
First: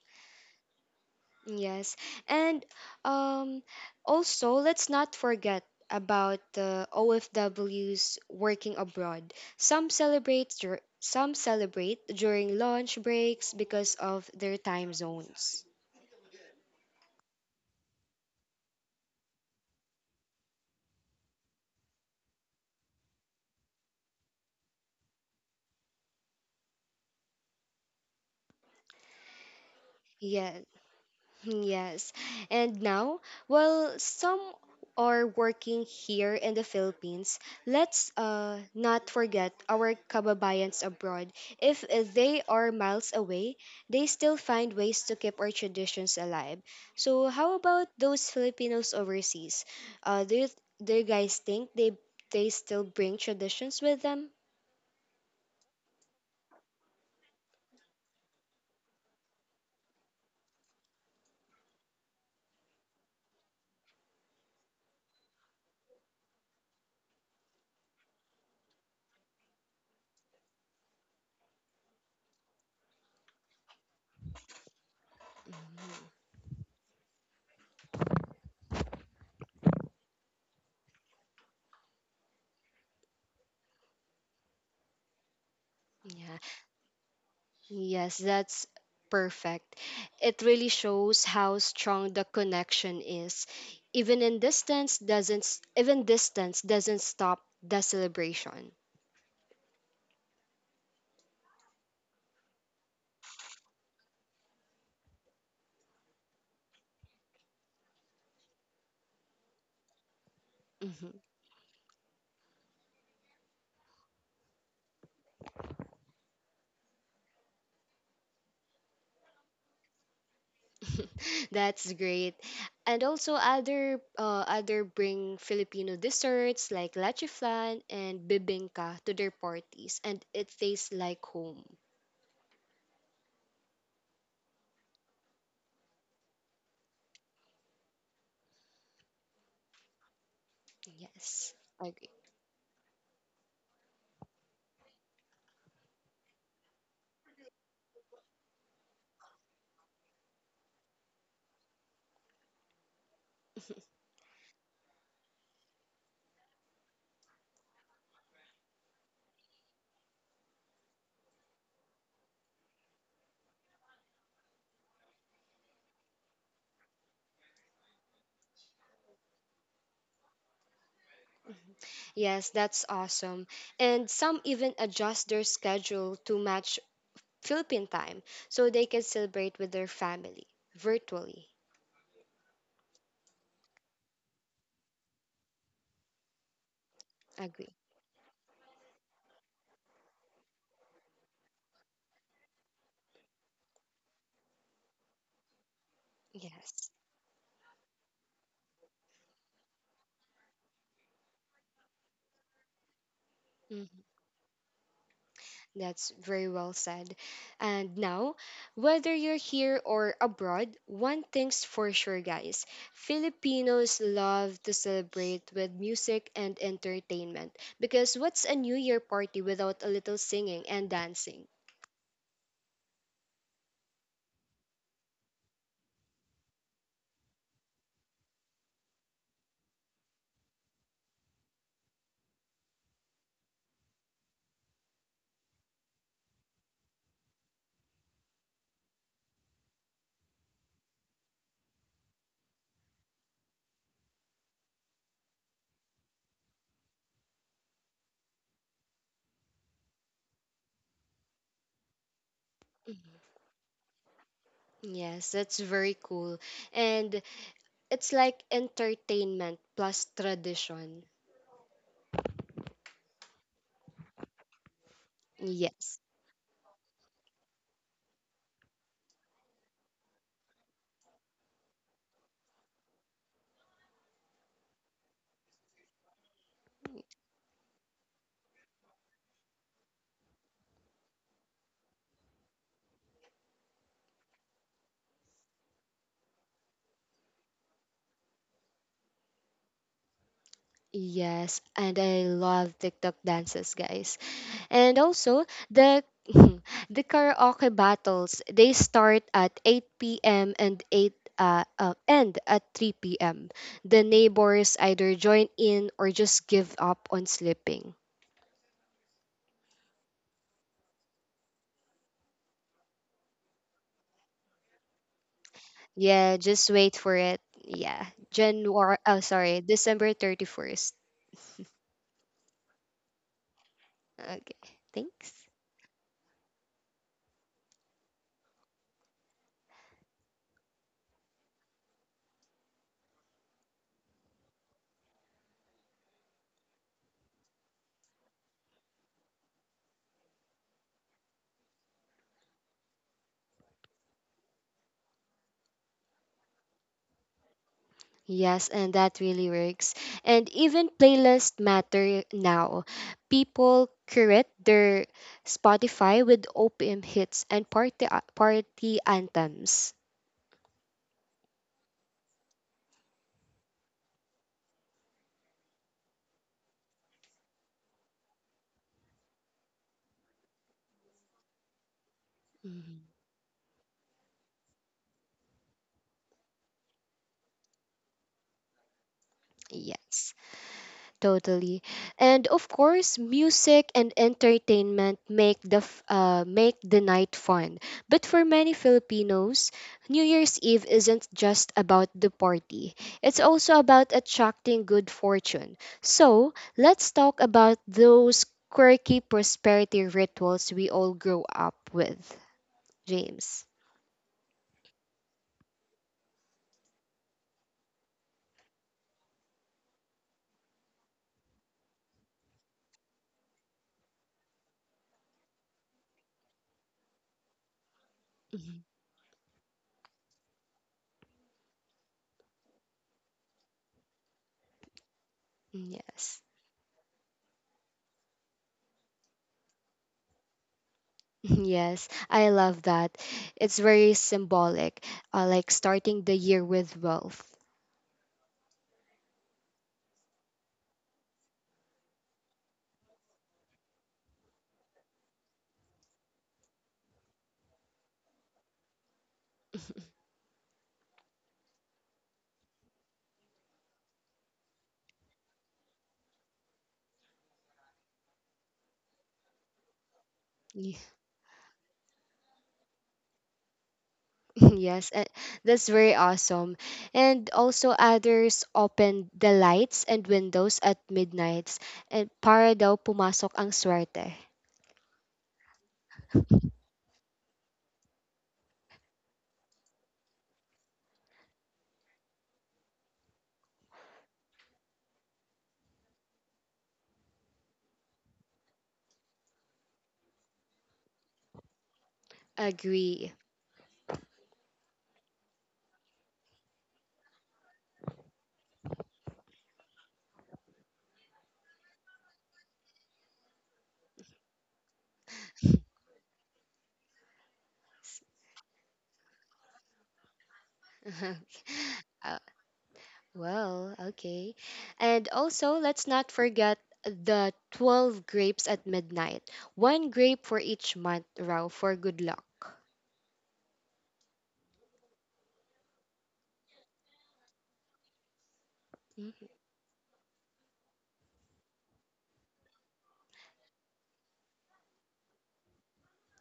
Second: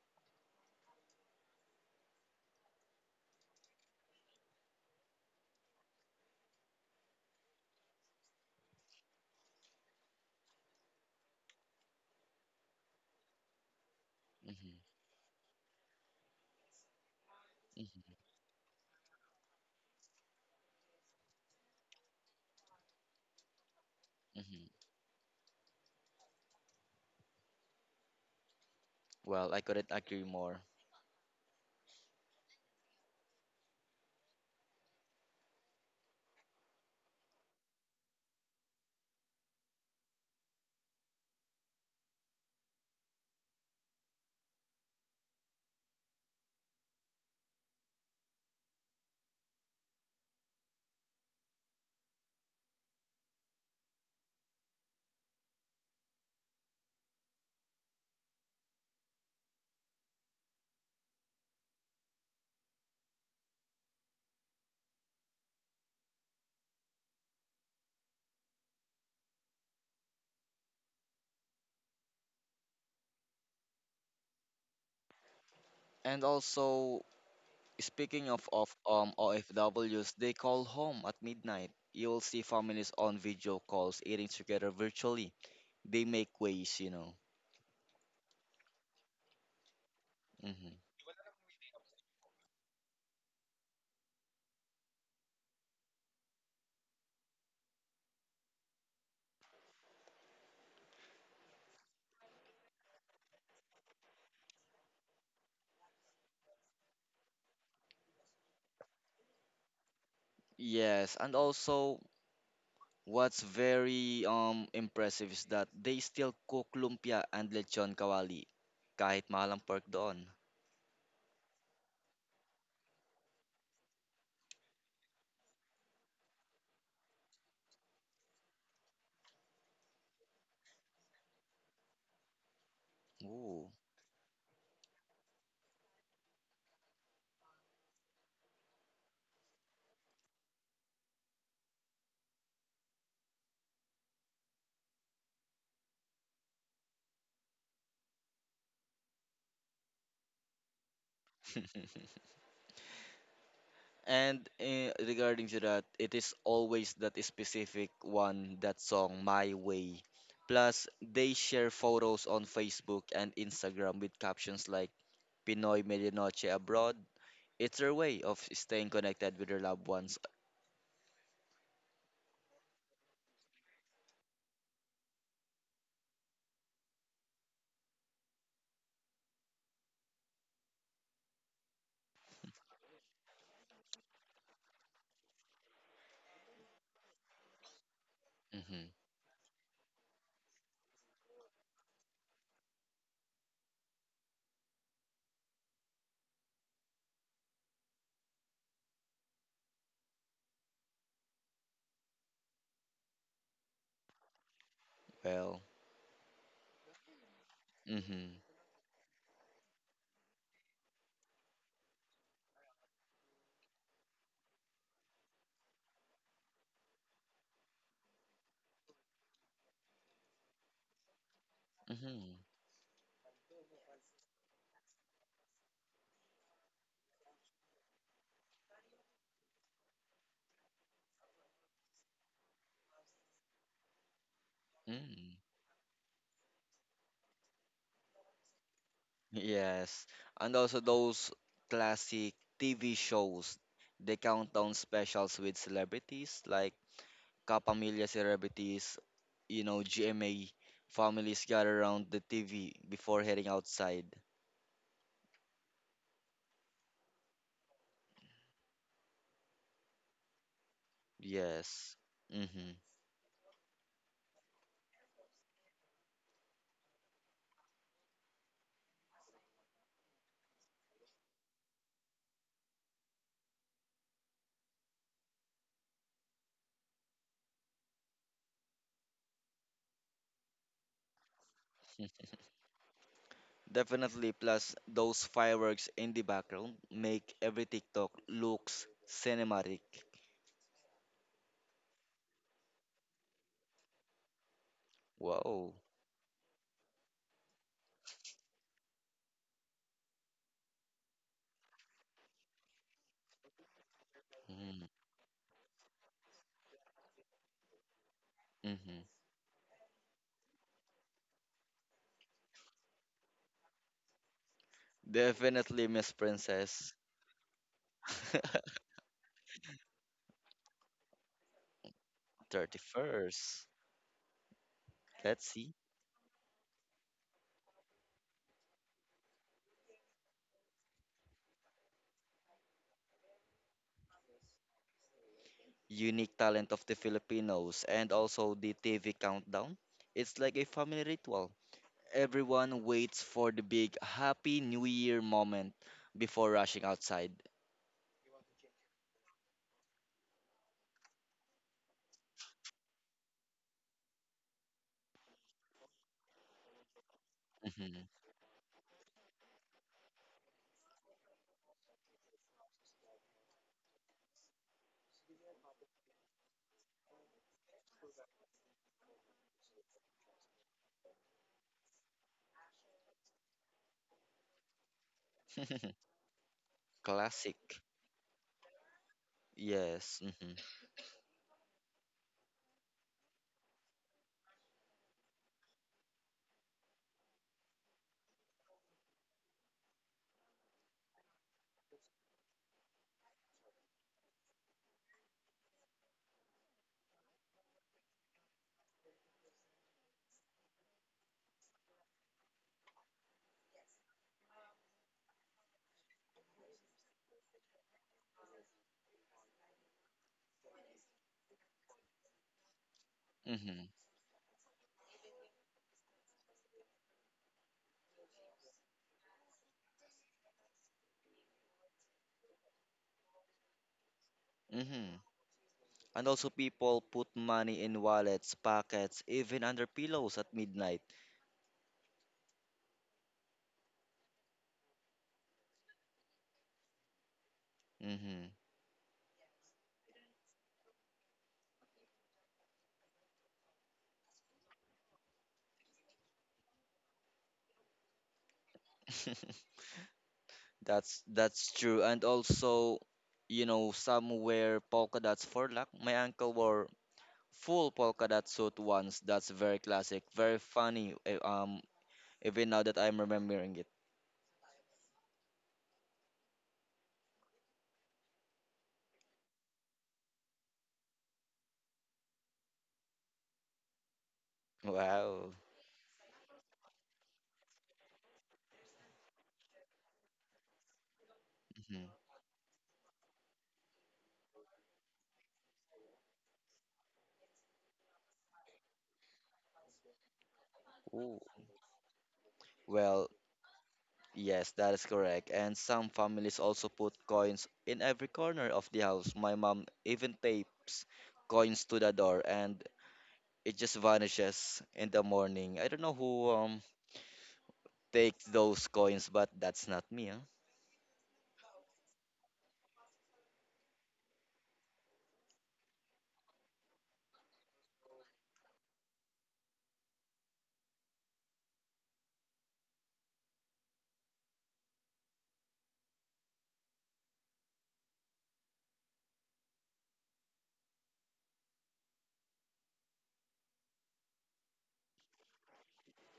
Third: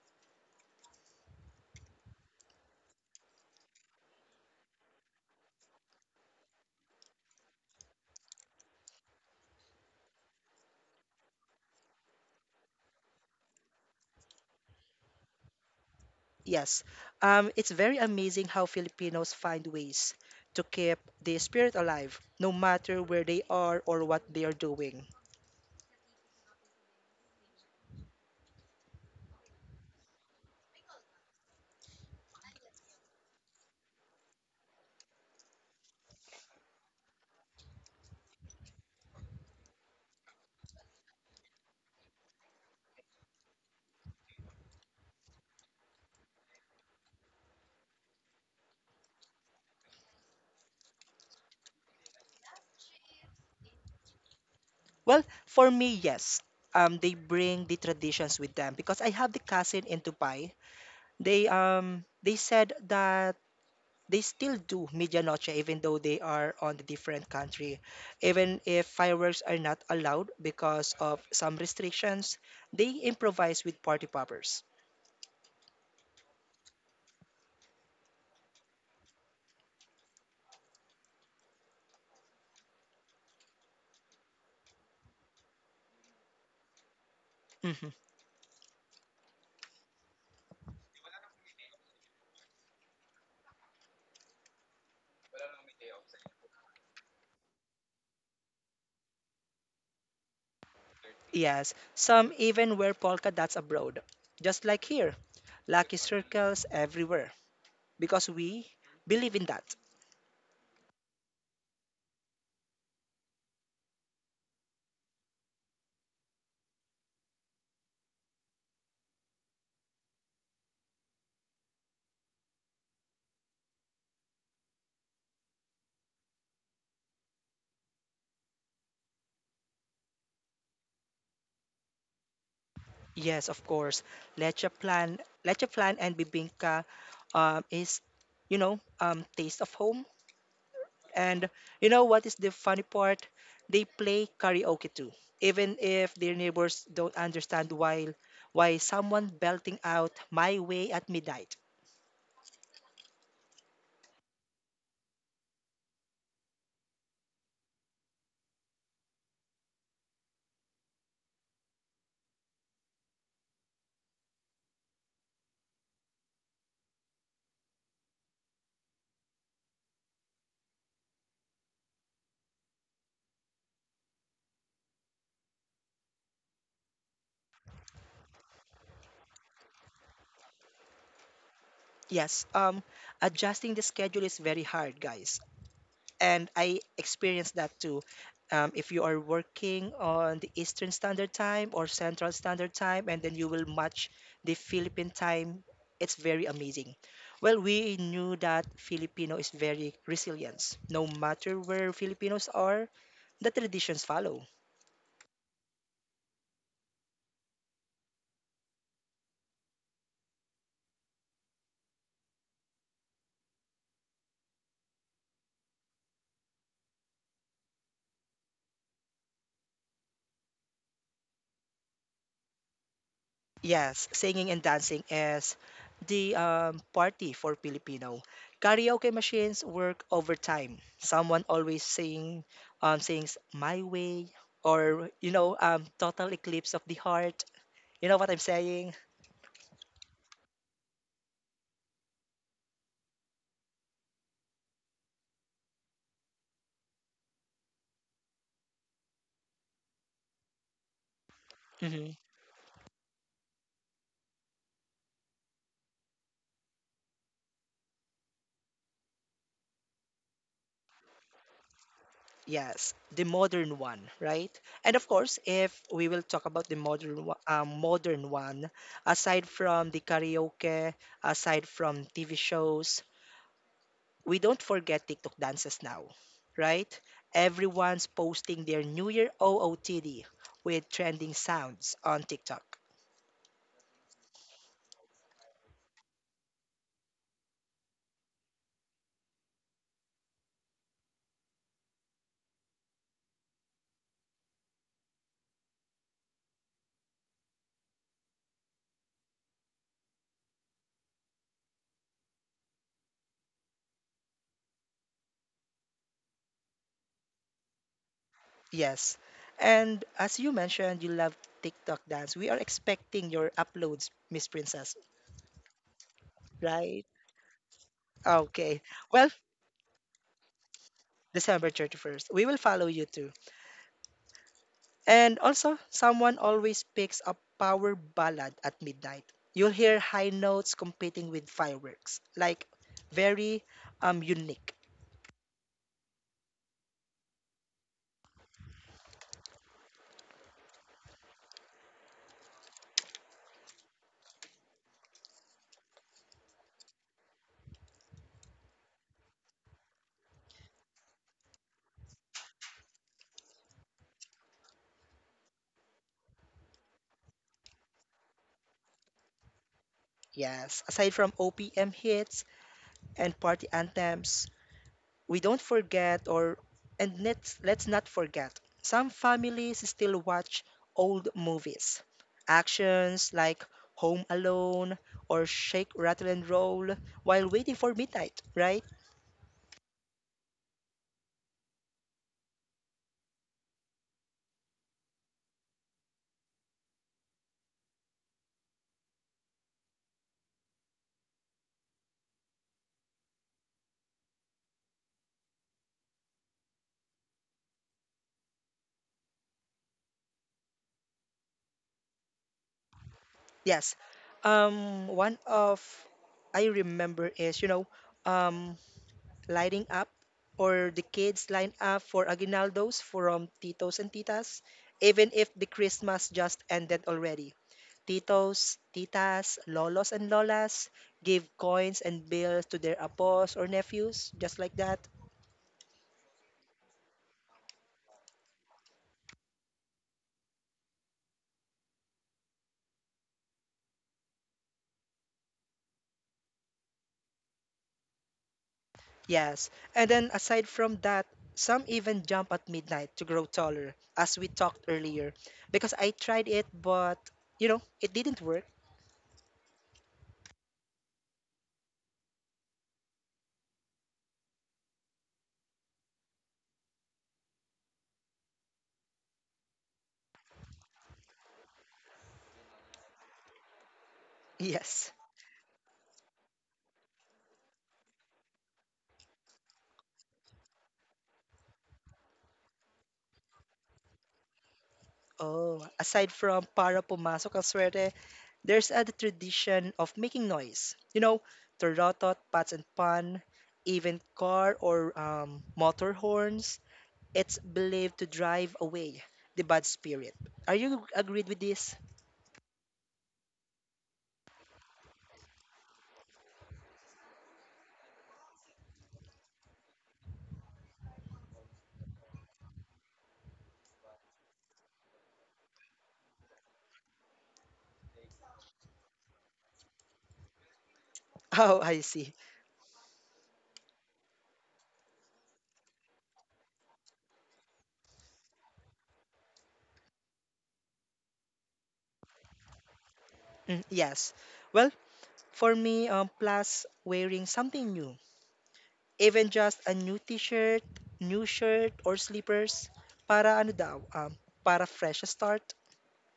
Speaker 1: Yes, and um, also let's not forget about the OFWs working abroad. Some celebrate during lunch breaks because of their
Speaker 2: Hmm.
Speaker 1: time zones.
Speaker 3: yes. It's very
Speaker 2: Hmm.
Speaker 3: amazing how Filipinos find ways to keep the spirit alive, no matter where they are or what they are
Speaker 2: Hmm.
Speaker 3: doing.
Speaker 2: Well, I couldn't agree more.
Speaker 1: Yes. Yes. And now, while some are working here in the Philippines, let's not forget our kababayans abroad. If they are miles away, they still find ways to keep our traditions alive. So, how about those Filipinos overseas? Uh, do, you, do you guys think they still bring traditions with them?
Speaker 3: Well, for me, yes. They bring the traditions with them because I have the cousin in Dubai. They said that they still do medianoche even though they are on a different country. Even if fireworks are not allowed because of some restrictions, they improvise with party poppers.
Speaker 1: Mm,
Speaker 2: And also, speaking of OFWs, they call home at midnight. You'll see families on video calls eating together virtually. They make
Speaker 1: yeah.
Speaker 2: ways.
Speaker 3: Mhm.
Speaker 1: Yes, that's perfect. It really
Speaker 2: Hmm.
Speaker 1: shows how strong the connection is. Even distance doesn't stop the celebration.
Speaker 3: Yes, some even wear polka dots abroad, just like here. Lucky circles everywhere because we believe in that.
Speaker 1: Mhm.
Speaker 2: Yes, and also what's very impressive is that they still cook lumpia and lechon kawali kahit mahalang pork doon.
Speaker 1: That's great. And also other other bring Filipino desserts like lachiflan and bibingka to their parties and it tastes like home.
Speaker 3: Yes, of
Speaker 2: Ooh.
Speaker 3: course. Leche plan, leche plan and bibingka is you know, taste of home. And
Speaker 1: Yes, I
Speaker 3: you know
Speaker 1: agree.
Speaker 3: what is the funny part? They play karaoke too, even if their neighbors don't understand why someone belting out "My Way" at midnight.
Speaker 2: And regarding to that, it is always that specific one, that song, My Way. Plus, they share photos on Facebook and Instagram with captions like Pinoy Medianoche Abroad. It's their way of staying connected with their loved ones.
Speaker 1: Yes, that's awesome. And some even adjust their schedule to match Philippine time so they can celebrate with their family virtually.
Speaker 3: Yes, adjusting the schedule is very hard, guys, and I experienced
Speaker 1: Agree.
Speaker 3: that too.
Speaker 2: Hmm.
Speaker 3: If you are working on the Eastern Standard Time or Central Standard Time, and then you will match the Philippine time, it's very
Speaker 1: Yes.
Speaker 3: amazing. Well, we knew that Filipino is very resilient. No matter where Filipinos are, the
Speaker 1: Mhm.
Speaker 3: traditions follow.
Speaker 2: Well.
Speaker 1: That's very well said. And now,
Speaker 2: Hmm.
Speaker 1: whether you're here or abroad, one thing's for sure, guys, Filipinos love to celebrate with music and entertainment because what's a New Year party without a little singing and dancing?
Speaker 2: Hmm.
Speaker 3: Yes, singing and dancing is the party for Filipino. Karaoke machines work overtime. Someone always sings "My Way" or you
Speaker 2: Mm.
Speaker 3: know, "Total Eclipse of the Heart." You know what I'm saying?
Speaker 2: Yes. And also those classic TV shows, the countdown specials with celebrities like Kapamilya celebrities, GMA families gather around
Speaker 3: hmm
Speaker 2: the TV before heading outside.
Speaker 1: Yes, that's very cool. And it's like entertainment plus tradition.
Speaker 2: Yes. Mm-hmm.
Speaker 3: Yes, the modern one, right? And of course, if
Speaker 1: Yes.
Speaker 3: we will talk about the modern modern one, aside from the karaoke, aside from TV shows, we don't forget TikTok dances now, right? Everyone's posting their New Year OOTD with trending sounds on TikTok.
Speaker 2: Definitely. Plus, those fireworks in the background make every TikTok looks cinematic.
Speaker 1: Yes, and I love TikTok dances, guys. And also
Speaker 2: Wow.
Speaker 1: the the karaoke battles, they start at 8 p.m. and 8 uh, uh, end at 3 p.m. The neighbors
Speaker 2: Mm-hmm.
Speaker 1: either join in or just give up on sleeping.
Speaker 2: Mm-hmm.
Speaker 3: Yes. And as you mentioned, you love TikTok dance. We are expecting your uploads, Miss Princess,
Speaker 2: Definitely, Miss
Speaker 1: Yeah, just
Speaker 2: Princess.
Speaker 1: wait
Speaker 3: right?
Speaker 1: for it. Yeah.
Speaker 3: Okay. Well,
Speaker 1: December 31st.
Speaker 3: December 31st. We will follow you too.
Speaker 2: 31st.
Speaker 1: Okay.
Speaker 2: Let's
Speaker 3: And
Speaker 1: Thanks.
Speaker 2: see.
Speaker 3: also, someone always picks a power ballad at midnight. You'll hear high notes competing with fireworks, like very unique.
Speaker 2: Unique talent of the Filipinos and also the TV countdown. It's like a family ritual. Everyone waits for the big Happy New Year moment before rushing outside.
Speaker 1: Yes, and that really works. And even playlists matter now. People curate their Spotify with OPM
Speaker 2: Hmm.
Speaker 1: hits and party anthems.
Speaker 3: Yes, aside from OPM hits and party anthems, we don't forget or and let's not forget, some families still watch old movies.
Speaker 1: Mhm.
Speaker 3: Actions like Home Alone or Shake Rattle and Roll while
Speaker 2: Classic.
Speaker 3: waiting for midnight, right?
Speaker 2: Yes.
Speaker 1: Yes.
Speaker 2: Hmm.
Speaker 1: Totally. And of course, music and entertainment make the night fun. But for many Filipinos, New Year's Eve isn't just about the party. It's also about attracting good fortune. So, let's talk about those quirky prosperity rituals we all grow up with. James.
Speaker 3: Yes. One of I remember is, you know, um lining up, or the kids line up for aguinaldos from
Speaker 2: Hmm.
Speaker 3: titos and titas, even if the Christmas just ended already. Titos,
Speaker 1: Mhm.
Speaker 3: titas, lolos and lolas give coins and bills to their apos or nephews, just like that.
Speaker 2: Hmm. And
Speaker 1: Yes.
Speaker 2: also, people put money in wallets, pockets, even under pillows at midnight.
Speaker 1: Yes, I love that. It's very symbolic, like starting the year with wealth.
Speaker 2: Hmm.
Speaker 3: Yes. And then aside from that, some even jump at midnight to grow taller, as we talked earlier. Because I tried it, but you know, it didn't work.
Speaker 2: That's true. And also, some wear polka dots for luck. My uncle wore full polka dot suit once. That's very classic, very
Speaker 1: Ye-
Speaker 2: funny. Even now that I'm remembering it.
Speaker 1: Yes,
Speaker 3: Yes.
Speaker 1: that's very awesome. And also, others opened the lights and windows at midnights and para daw pumasok ang swerte.
Speaker 2: Wow.
Speaker 3: Oh, aside from para pumasok ang swerte, there's a tradition of making noise. You know,
Speaker 2: Mhm.
Speaker 3: tarotot, pats and pan, even car or motor horns. It's believed to drive away the bad spirit. Are you
Speaker 2: Ooh.
Speaker 3: agreed with this?
Speaker 2: Well,
Speaker 1: Agree.
Speaker 2: yes, that is correct. And some families also put coins in every corner of the house. My mom even tapes coins to the door and it just vanishes in the morning. I don't know who takes those coins, but that's not me, huh?
Speaker 3: Oh, I see.
Speaker 1: Uh, well, okay. And also, let's not forget the 12 grapes at midnight. One grape for each month, Rao, for good luck.
Speaker 3: Mm, yes. Well, for me, plus wearing something new,
Speaker 1: Mhm.
Speaker 3: even just a new t-shirt, new shirt or slippers, para ano daw, para fresh start.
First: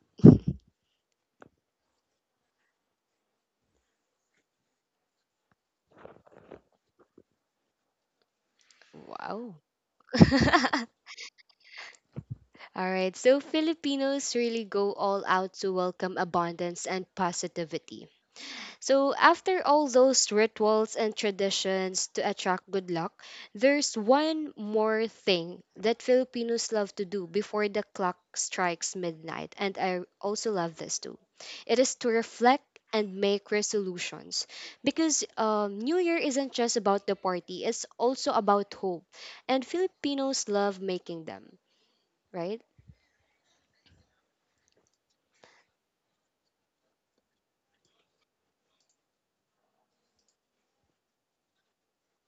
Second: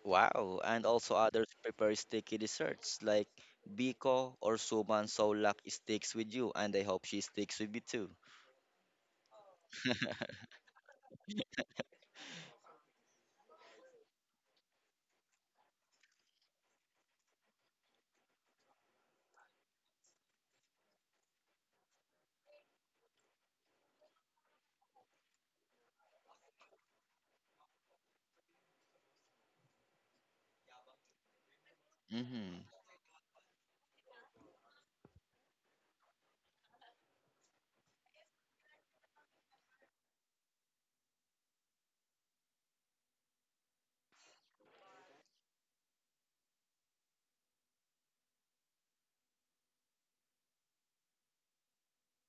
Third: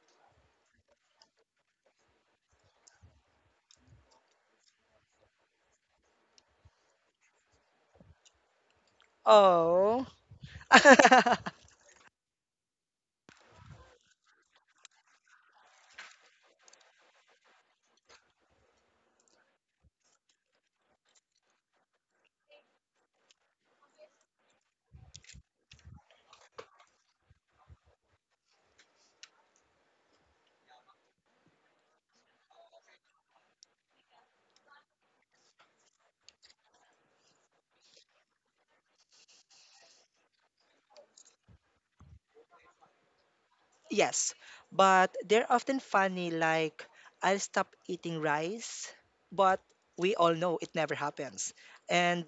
Speaker 2: Wow. And also others prepare sticky desserts like Biko or Suman so luck sticks with you and I hope she sticks with me too.
Speaker 1: Wow.
Speaker 3: Oh.
Speaker 1: All right, so Filipinos really go all out to welcome abundance and positivity. So, after all those rituals and traditions to attract good luck, there's one more thing that Filipinos love to do before the clock strikes midnight, and I also love this too. It is to
Speaker 2: Mm-hmm.
Speaker 1: reflect and make resolutions because New Year isn't just about the party, it's also about hope, and Filipinos love making them, right?
Speaker 3: Yes, but they're often funny, like, I'll stop eating rice, but we all know it never happens. And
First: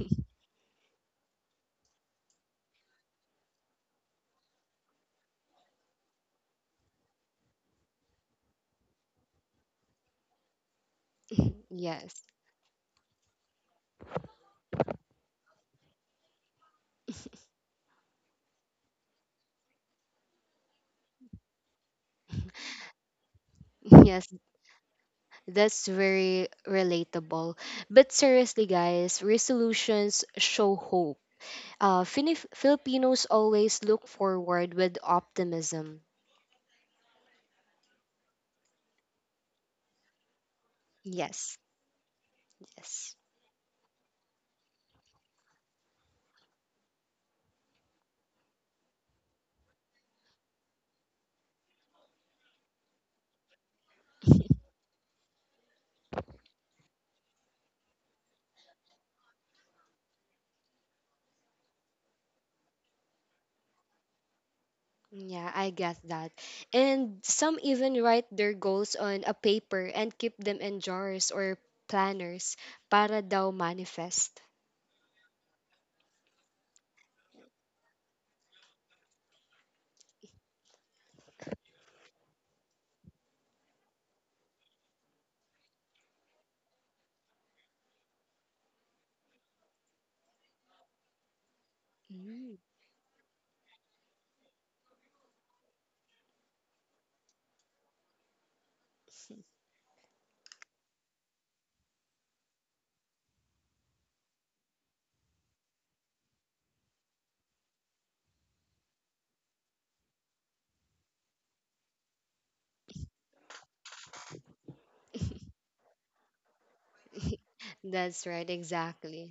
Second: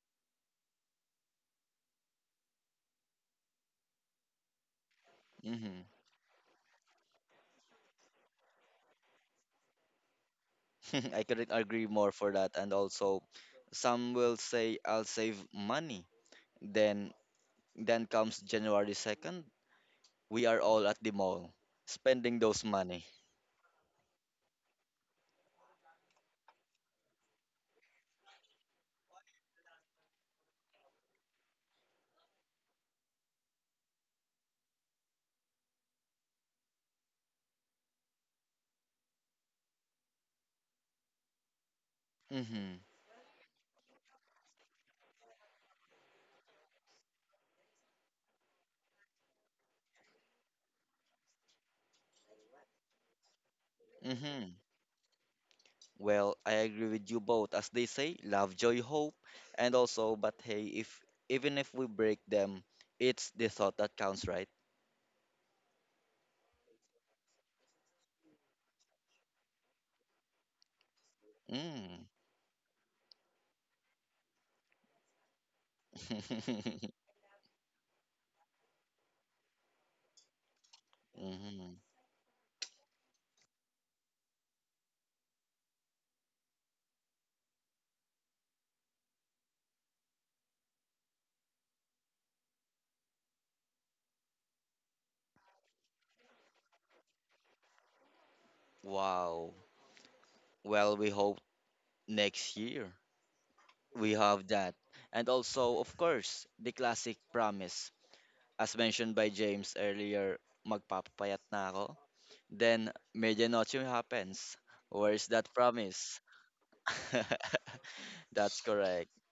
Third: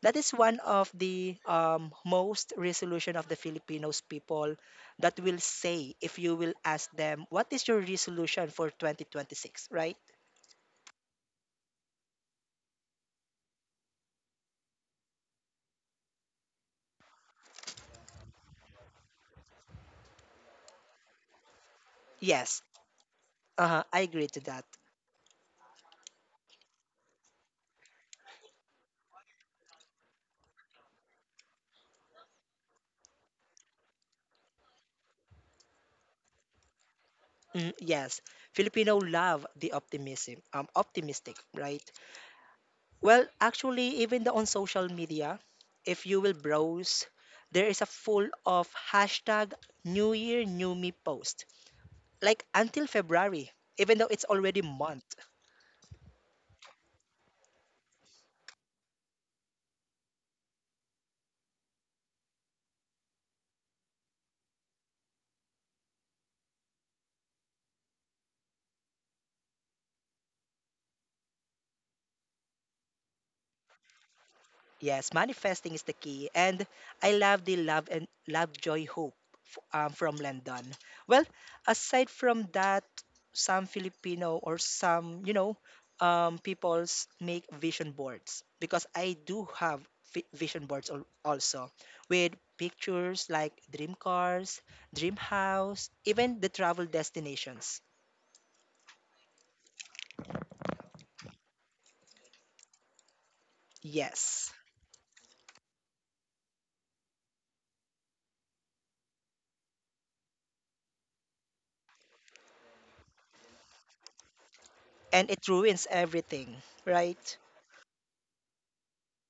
Speaker 3: that is one of the most resolution of the Filipinos people that will
Speaker 2: Mm-hmm.
Speaker 3: say if you will ask them, what is your resolution for 2026, right?
Speaker 2: I couldn't agree more
Speaker 1: Yes.
Speaker 2: for that. And also, some will say I'll save money. Then, then comes January 2nd. We are all at the mall, spending those
Speaker 3: Yes,
Speaker 2: money.
Speaker 3: uh-huh, I agree
Speaker 1: Yes,
Speaker 3: to that.
Speaker 1: that's very relatable. But seriously, guys, resolutions show hope. Filipinos always look forward with optimism.
Speaker 3: Mm, yes, Filipino love the optimism, optimistic,
Speaker 1: Yes,
Speaker 3: right?
Speaker 2: Mm-hmm.
Speaker 1: yes.
Speaker 3: Well, actually, even the on social media, if you will browse, there is a full of hashtag New Year New Me post. Like until February, even though it's
Speaker 2: Mm-hmm.
Speaker 3: already month.
Speaker 2: Well, I agree with you both. As they say, love, joy, hope, and also, but hey, if even if we break them, it's the thought that counts, right?
Speaker 1: Yeah, I get that. And some even write their goals on a paper and keep them in jars or
Speaker 2: Mm.
Speaker 1: planners para daw manifest.
Speaker 3: Yes, manifesting is the key, and I love the love and love joy hope from London. Well,
Speaker 2: Mm-hmm.
Speaker 3: aside from that, some Filipino or some you know peoples make vision boards because I do have vision boards al- also with
Speaker 1: Mm.
Speaker 3: pictures like dream cars, dream house, even the travel destinations.
Speaker 2: Wow. Well, we hope next year. We have
Speaker 3: Yes,
Speaker 2: that. And also, of course, the classic promise. As mentioned by James earlier, magpapapayat na ako. Then, medianoche happens. Where's
Speaker 3: and it
Speaker 2: that
Speaker 3: ruins
Speaker 2: promise?
Speaker 3: everything, right?
Speaker 1: That's right,
Speaker 2: That's correct.
Speaker 1: exactly.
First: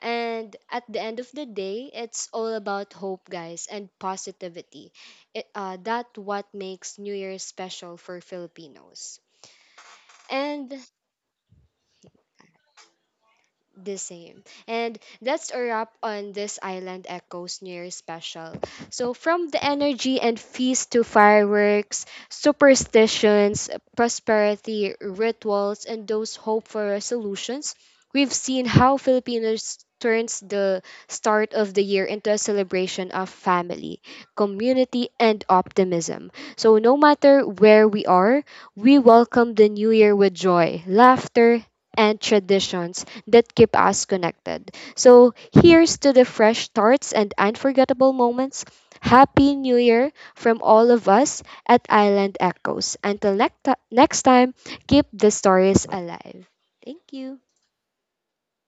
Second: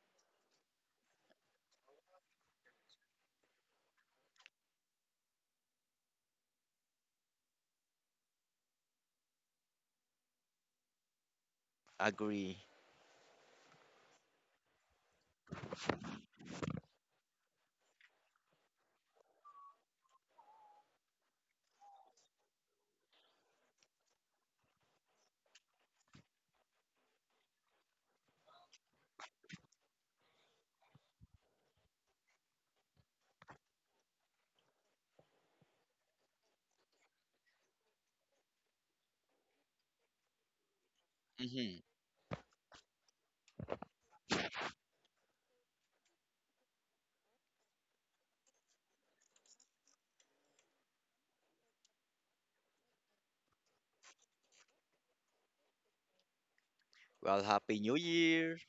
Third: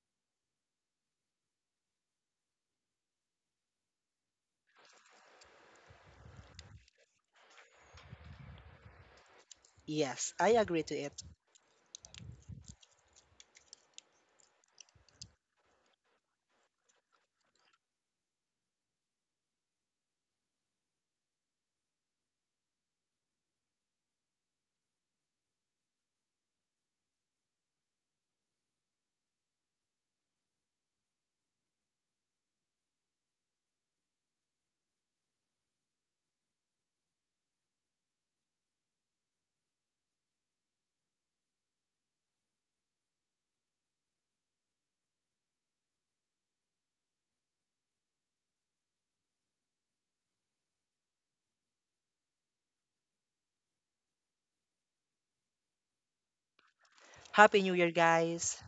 Speaker 1: And at the end of the day, it's all about hope, guys, and positivity. That what makes New Year special for Filipinos.
Speaker 3: Yes, I agree to it.
Speaker 1: And
Speaker 2: Agree.
Speaker 1: the same. And that's a wrap on this Island Echoes New Year special. So, from the energy and feast to fireworks, superstitions, prosperity, rituals, and those hope for resolutions, we've seen how Filipinos turns the start of the year into a celebration of family, community, and optimism. So, no matter where we are, we welcome the new year with joy, laughter,
Speaker 2: Mhm.
Speaker 1: and traditions that keep us connected. So here's to the fresh starts and unforgettable moments. Happy New Year from all of us at Island Echoes. Until next time, keep the stories alive. Thank you.
Speaker 2: Well,
Speaker 3: Happy New
Speaker 2: Happy
Speaker 3: Year,
Speaker 2: New Year.
Speaker 3: guys.